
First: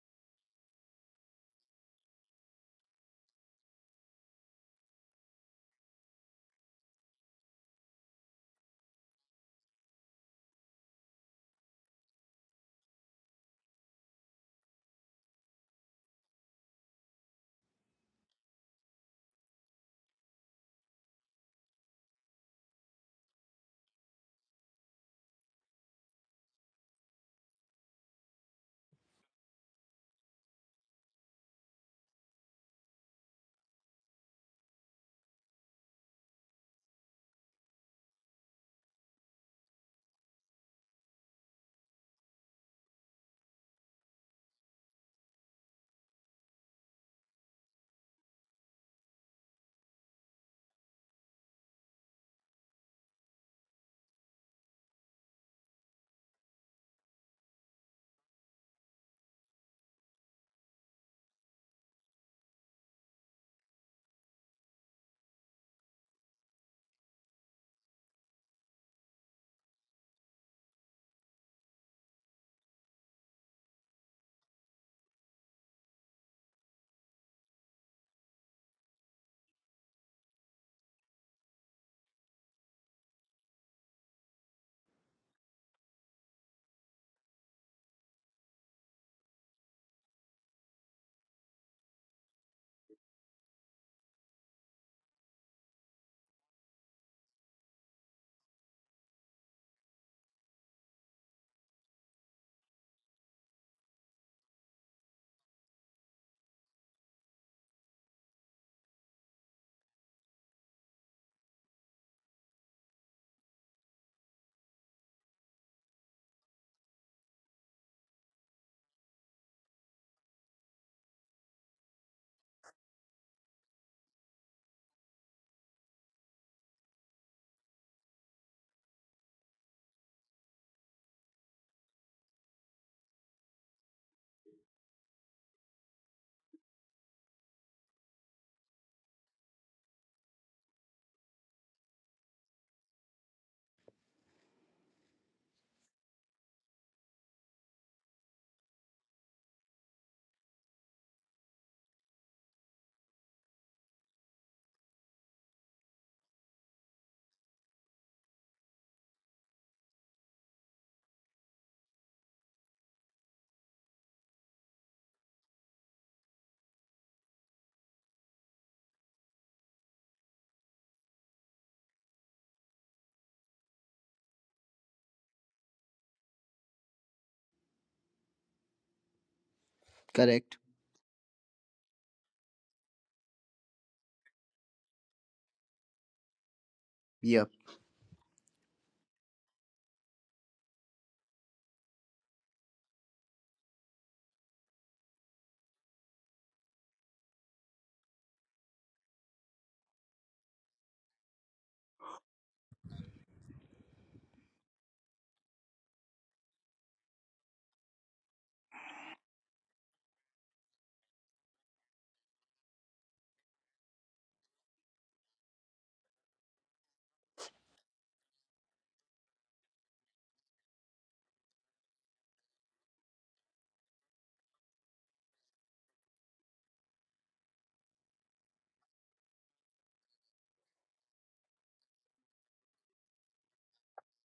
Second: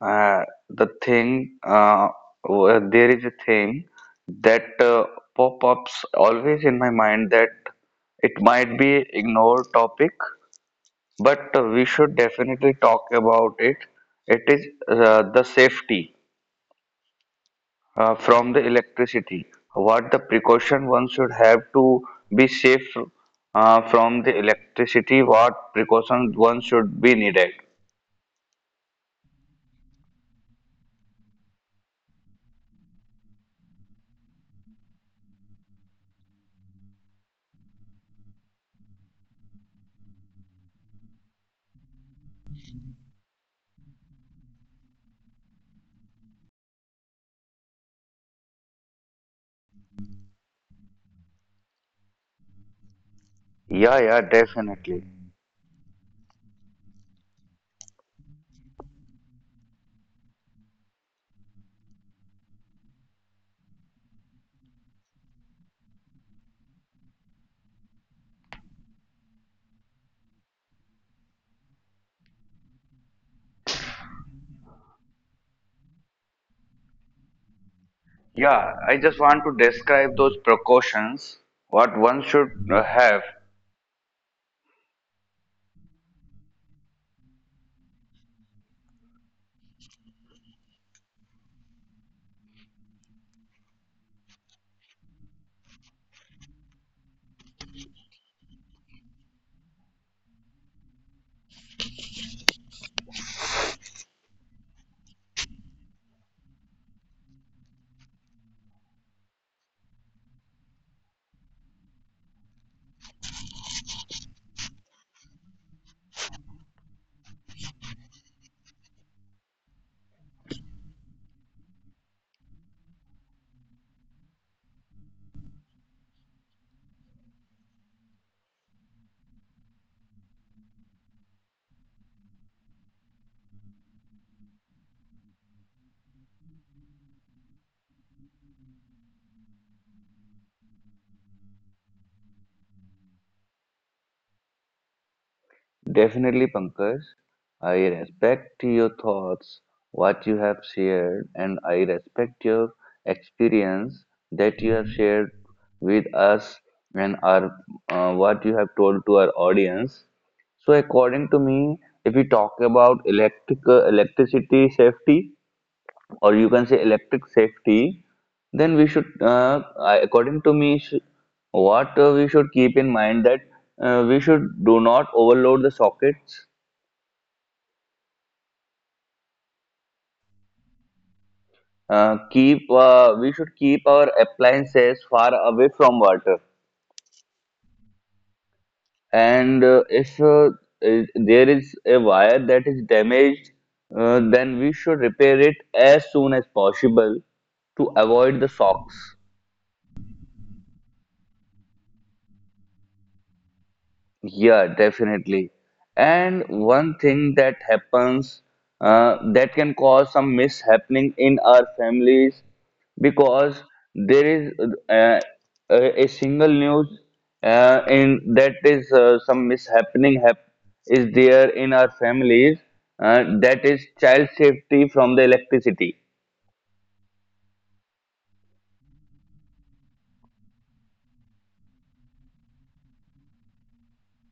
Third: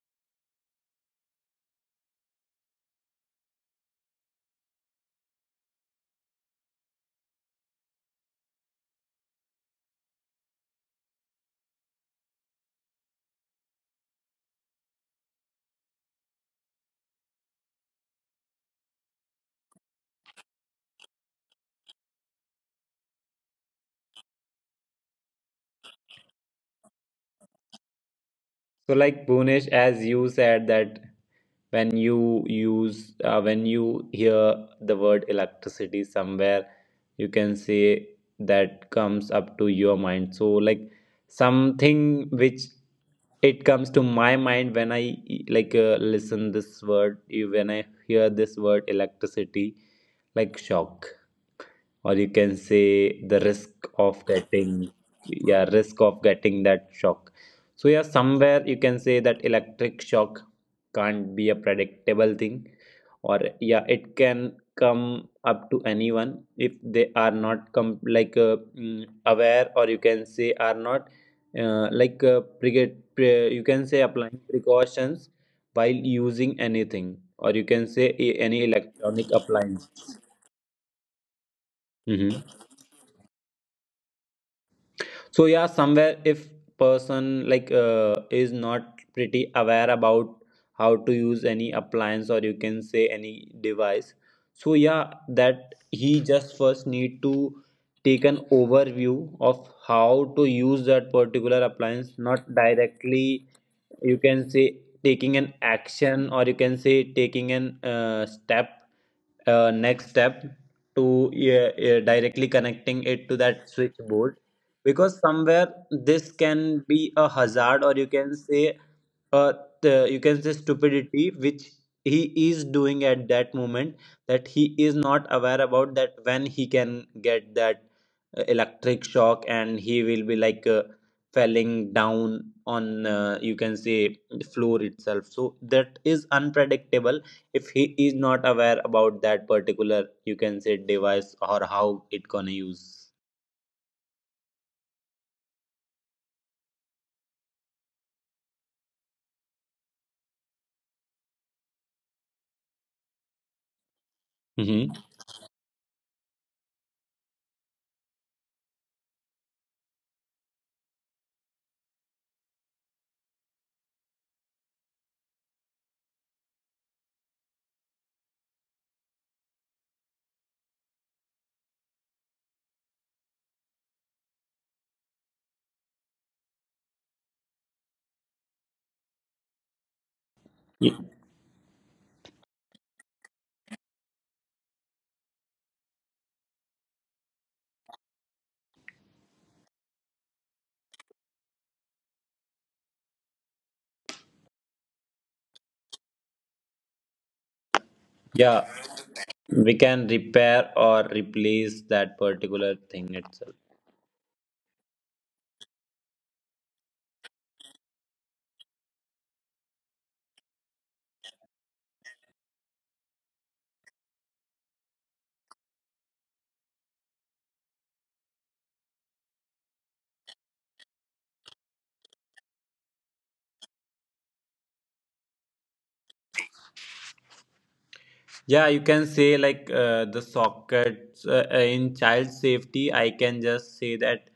Speaker 1: uh, the thing uh, w- there is a thing that uh, pop-ups always in my mind, that it might be ignored topic, but uh, we should definitely talk about it. It is uh, the safety uh, from the electricity. What the precaution one should have to be safe uh, from the electricity? What precautions one should be needed?
Speaker 3: So like Bhunesh, as you said that when you use uh, when you hear the word electricity somewhere, you can say that comes up to your mind. So like something which it comes to my mind when I like uh, listen this word, when I hear this word electricity, like shock, or you can say the risk
Speaker 1: Yeah, yeah,
Speaker 3: of getting,
Speaker 1: definitely.
Speaker 3: yeah, risk of getting that shock. So yeah, somewhere you can say that electric shock can't be a predictable thing, or yeah, it can come up to anyone if they are not com- like uh, mm, aware, or you can say are not uh, like uh, pre- pre- you can say applying precautions while using anything, or you can say a- any
Speaker 1: Yeah, I just
Speaker 3: electronic
Speaker 1: want to
Speaker 3: appliance.
Speaker 1: describe those precautions, what one should uh, have.
Speaker 3: So yeah, somewhere if person like uh, is not pretty aware about how to use any appliance, or you can say any device, so yeah, that he just first need to take an overview of how to use that particular appliance, not directly, you can say, taking an action, or you can say taking an uh, step, uh, next step to, yeah, yeah, directly connecting it to that switchboard. Because somewhere this can be a hazard, or you can say uh, the, you can say stupidity which he is doing at that moment, that he is not aware about that when he can get that uh, electric shock and he will be like uh, falling down on, uh, you can say the floor itself, so that is unpredictable if he is not aware about that particular, you can say, device or how it gonna use.
Speaker 1: Definitely, Pankaj. I respect your thoughts, what you have shared, and I respect your experience that you have
Speaker 3: Mhm.
Speaker 1: shared with us and our, uh, what you have told to our audience. So, according to me, if we talk about electric uh, electricity safety, or you can say electric safety, then we should, uh, according to me, sh- what uh, we should keep in mind, that uh, we should do not overload the sockets.
Speaker 2: Correct.
Speaker 3: Y-
Speaker 1: Uh, keep uh, We should keep our appliances far away from water.
Speaker 2: Yeah.
Speaker 1: And uh, if uh, i- there is a wire that is damaged, uh, then we should repair it as soon as possible to avoid the
Speaker 3: yeah
Speaker 1: shocks.
Speaker 3: we can repair or replace that particular thing itself.
Speaker 1: Yeah, definitely. And one thing that happens uh, that can cause some mishappening in our families, because there is uh, a, a single news uh, in that is uh, some mishappening hap is there in our families, uh, that is child safety from the electricity.
Speaker 3: Yeah, you can say like uh, the sockets, uh, uh, in child safety. I can just say that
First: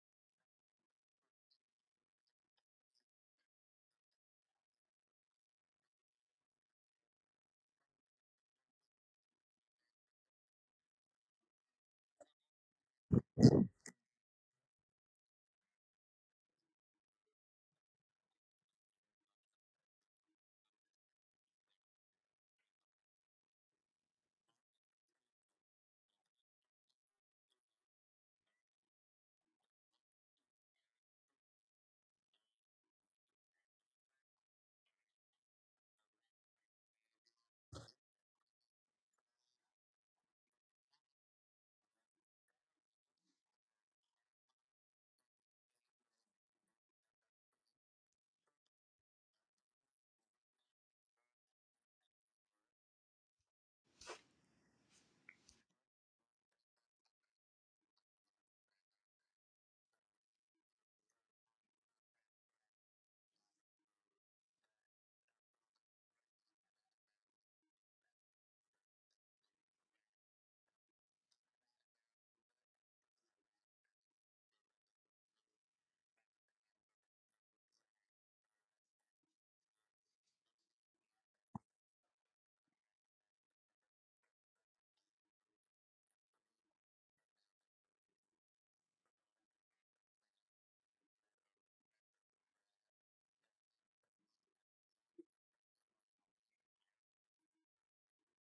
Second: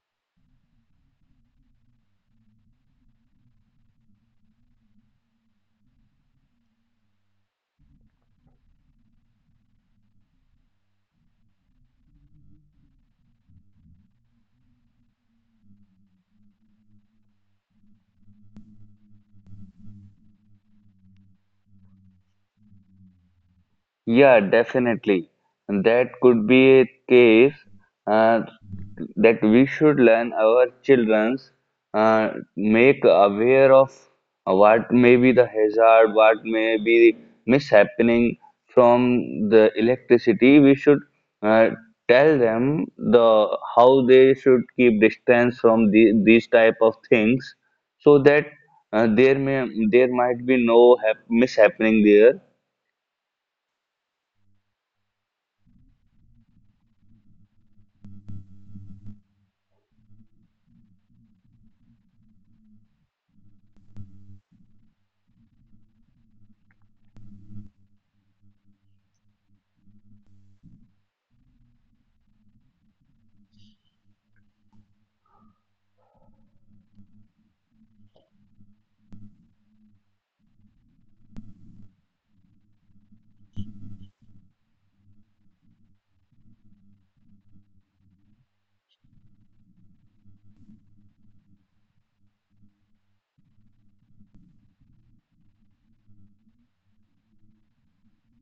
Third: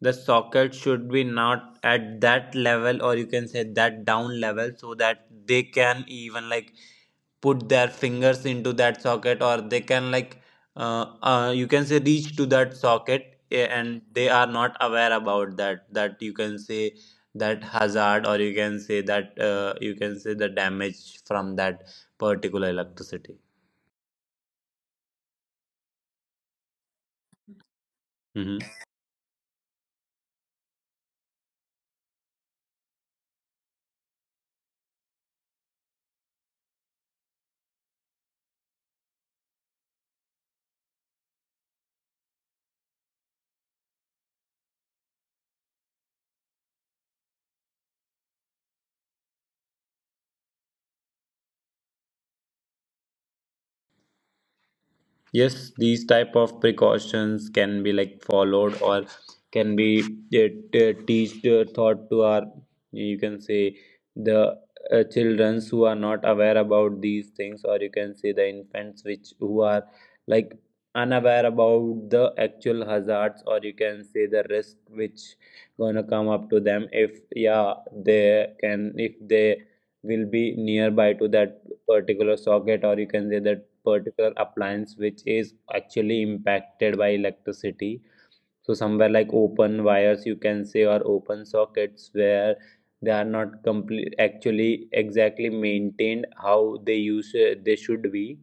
Speaker 3: the socket should be not at that level, or you can say that down level, so that they can even like put their fingers into that socket, or they can like uh, uh, you can say reach to that socket, eh, and they are not aware about that. That you can say that hazard, or you can say that, uh, you can say the damage from that particular electricity.
Speaker 1: Yeah, definitely. And that could be a case uh,
Speaker 3: Mhm.
Speaker 1: that we should learn our children's, uh, make aware of what may be the hazard, what may be mishappening from the electricity. We should uh, tell them the how they should keep distance from the, these type of things, so that uh, there may there might be no hap- mishappening there.
Speaker 3: Yes, these type of precautions can be like followed, or can be uh, t- teach uh, taught to our, you can say, the uh, childrens who are not aware about these things, or you can say the infants which who are like unaware about the actual hazards, or you can say the risk which gonna come up to them if, yeah, they can, if they will be nearby to that particular socket, or you can say that particular appliance which is actually impacted by electricity. So somewhere like open wires, you can say, or open sockets where they are not complete actually exactly maintained how they use, uh, they should be.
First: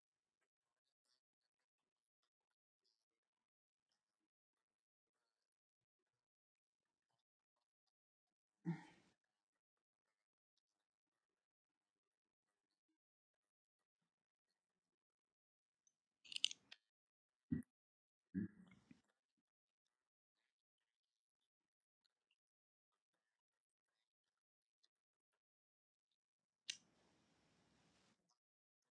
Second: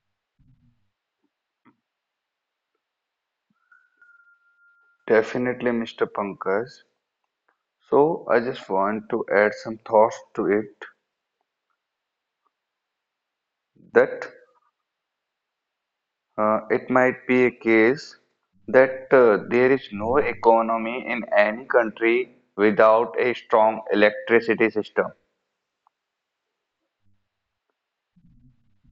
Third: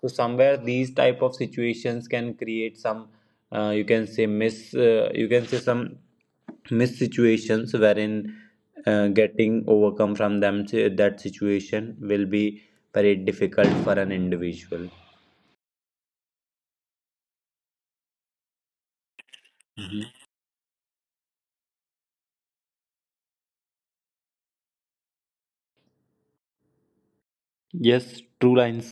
Speaker 3: So somewhere these type of situations can create some uh, you can say miss, uh, you can say
Speaker 1: Definitely,
Speaker 3: some
Speaker 1: Mister Pankaj.
Speaker 3: miss situations wherein,
Speaker 1: So, I just
Speaker 3: uh,
Speaker 1: want to
Speaker 3: getting
Speaker 1: add some
Speaker 3: overcome
Speaker 1: thoughts
Speaker 3: from
Speaker 1: to
Speaker 3: them
Speaker 1: it,
Speaker 3: si- that situation will be very difficult for an
Speaker 1: that
Speaker 3: individual.
Speaker 1: uh, it might be a case that uh, there is
Speaker 3: Mhm.
Speaker 1: no economy in any country without a strong electricity system.
Speaker 3: Yes, true lines.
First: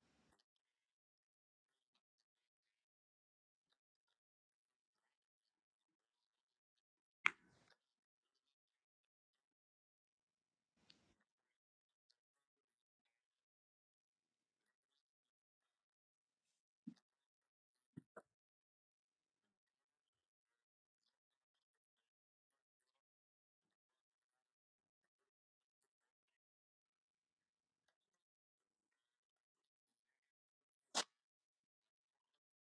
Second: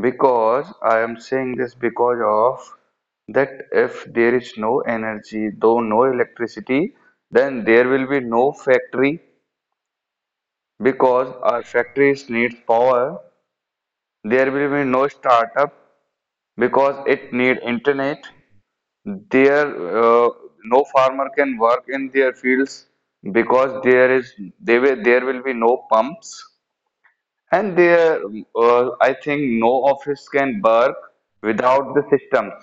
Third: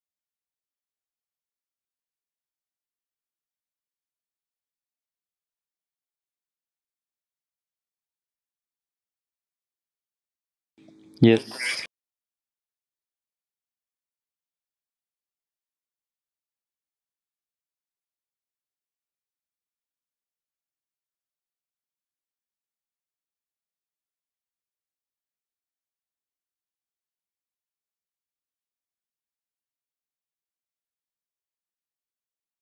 Speaker 1: Because I am saying this because of that, if there is no energy, though no electricity, then there will be no factory, because
Speaker 3: Yes.
Speaker 1: our factories need power. There will be no startup, because it need internet there uh, no farmer can work in their fields, because there is they will, there will be no pumps, and there uh, I think no office can work without the systems.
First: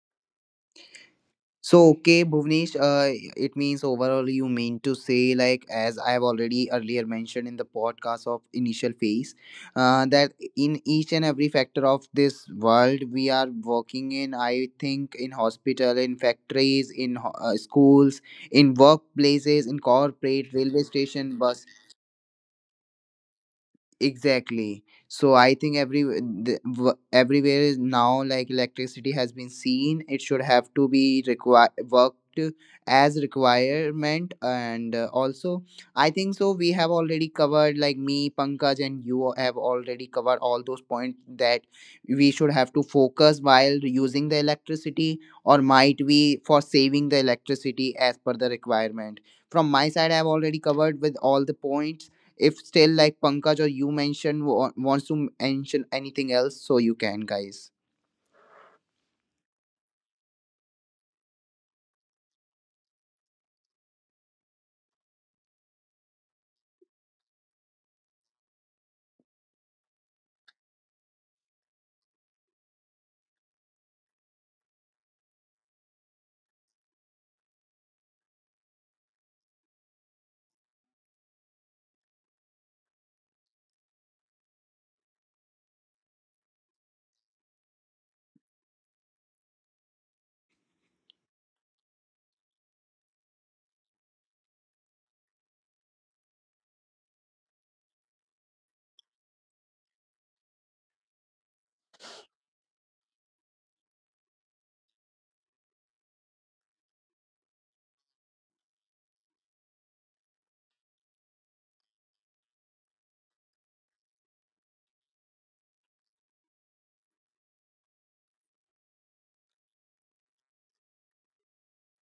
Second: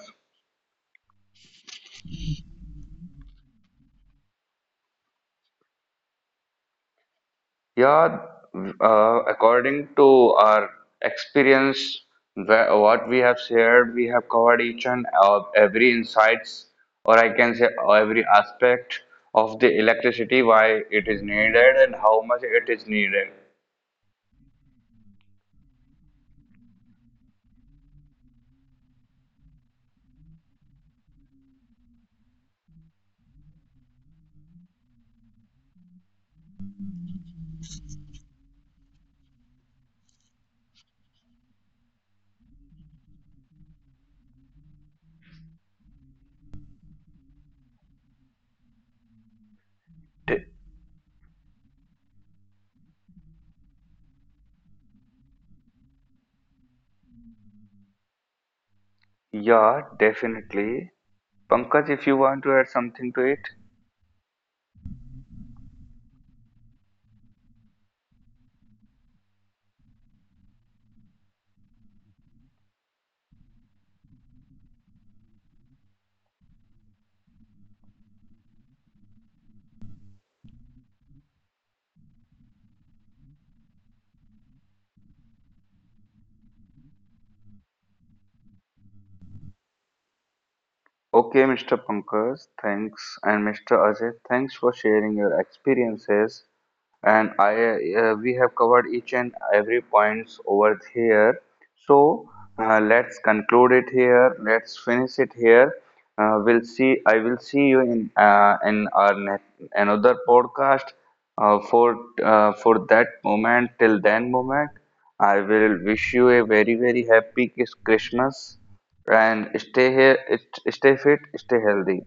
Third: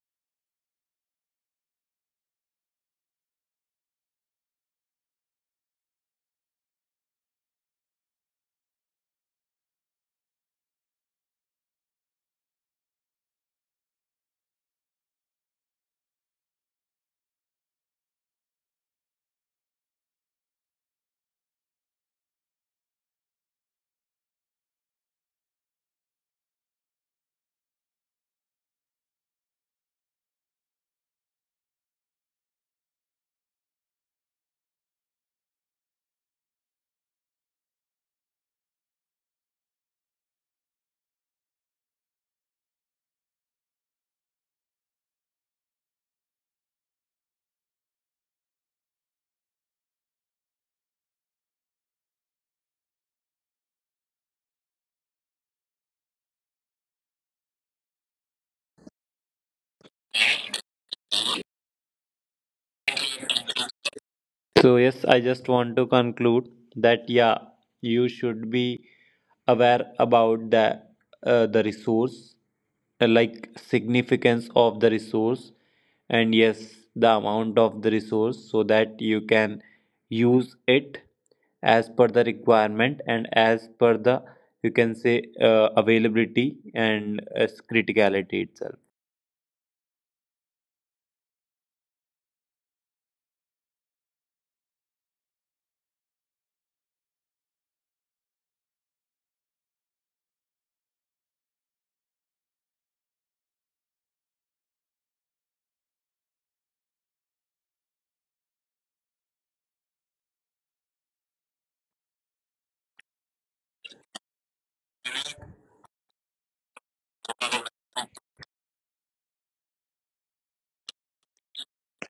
Speaker 2: So okay, Bhuvnesh, uh, it means overall you mean to say, like as I have already earlier mentioned in the podcast
Speaker 1: Yeah,
Speaker 2: of initial
Speaker 1: uh,
Speaker 2: phase,
Speaker 1: according
Speaker 2: uh,
Speaker 1: to
Speaker 2: that
Speaker 1: our
Speaker 2: in each and every factor
Speaker 1: experience,
Speaker 2: of this
Speaker 1: wha-
Speaker 2: world
Speaker 1: what we
Speaker 2: we
Speaker 1: have
Speaker 2: are
Speaker 1: shared, we
Speaker 2: working
Speaker 1: have
Speaker 2: in.
Speaker 1: covered
Speaker 2: I
Speaker 1: each and
Speaker 2: think in
Speaker 1: uh, every
Speaker 2: hospital, in
Speaker 1: insights,
Speaker 2: factories, in
Speaker 1: or I
Speaker 2: ho-
Speaker 1: can
Speaker 2: uh,
Speaker 1: say uh,
Speaker 2: schools,
Speaker 1: every
Speaker 2: in
Speaker 1: aspect of
Speaker 2: workplaces,
Speaker 1: the
Speaker 2: in
Speaker 1: electricity,
Speaker 2: corporate,
Speaker 1: why
Speaker 2: railway
Speaker 1: it is
Speaker 2: station, bus.
Speaker 1: needed and how much it is needed.
Speaker 2: Exactly. So I think every the, w- everywhere is now like electricity has been seen. It should have to be require worked as requirement. And uh, also I think so we have already covered, like me, Pankaj, and you have already covered all those points that we should have to focus while using the electricity, or might we for saving the electricity as per the requirement. From my side I have
Speaker 1: De-
Speaker 2: already covered with all the points. If still like Pankaj or you mentioned wa- wants to mention anything else, so you can, guys.
Speaker 1: yeah, definitely. Pankaj, if you want to add something to it.
Speaker 3: So, yes, I just want to conclude that, yeah, you should be aware about the, uh, the resource, uh, like significance of the resource, and yes, the amount of the resource so that you can use it as per the requirement and as per the, you can say, uh, availability and uh, criticality itself.
Speaker 1: Okay, Mister Pankaj, thanks, and Mister Ajay, thanks for sharing your experiences. And I, uh, we have covered each and every points over here. So uh, let's conclude it here. Let's finish it here. Uh, we'll see. I will see you in uh, in our ne- another podcast. Uh, for uh, for that moment, till then moment, I will wish you a very very happy Christmas and stay here it- stay fit, stay healthy,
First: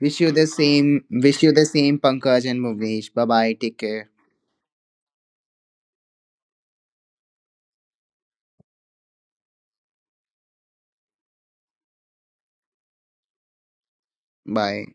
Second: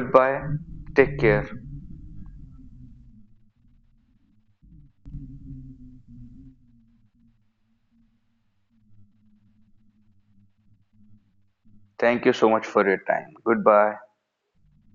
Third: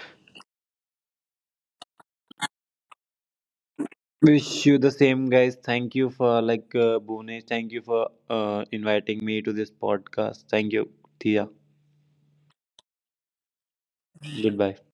Speaker 2: Wish you the same.
Speaker 1: take
Speaker 2: Wish
Speaker 1: care,
Speaker 2: you the same, Pankaj and Bhuvesh. Bye bye. Take care.
Speaker 3: Wish you the same, guys. Thank you for like uh, Bhuvnesh. Thank you for uh, inviting me to this podcast. Thank you, Tia.
Speaker 1: thank you so much for your time, goodbye.
Speaker 3: Goodbye.
Speaker 2: Bye.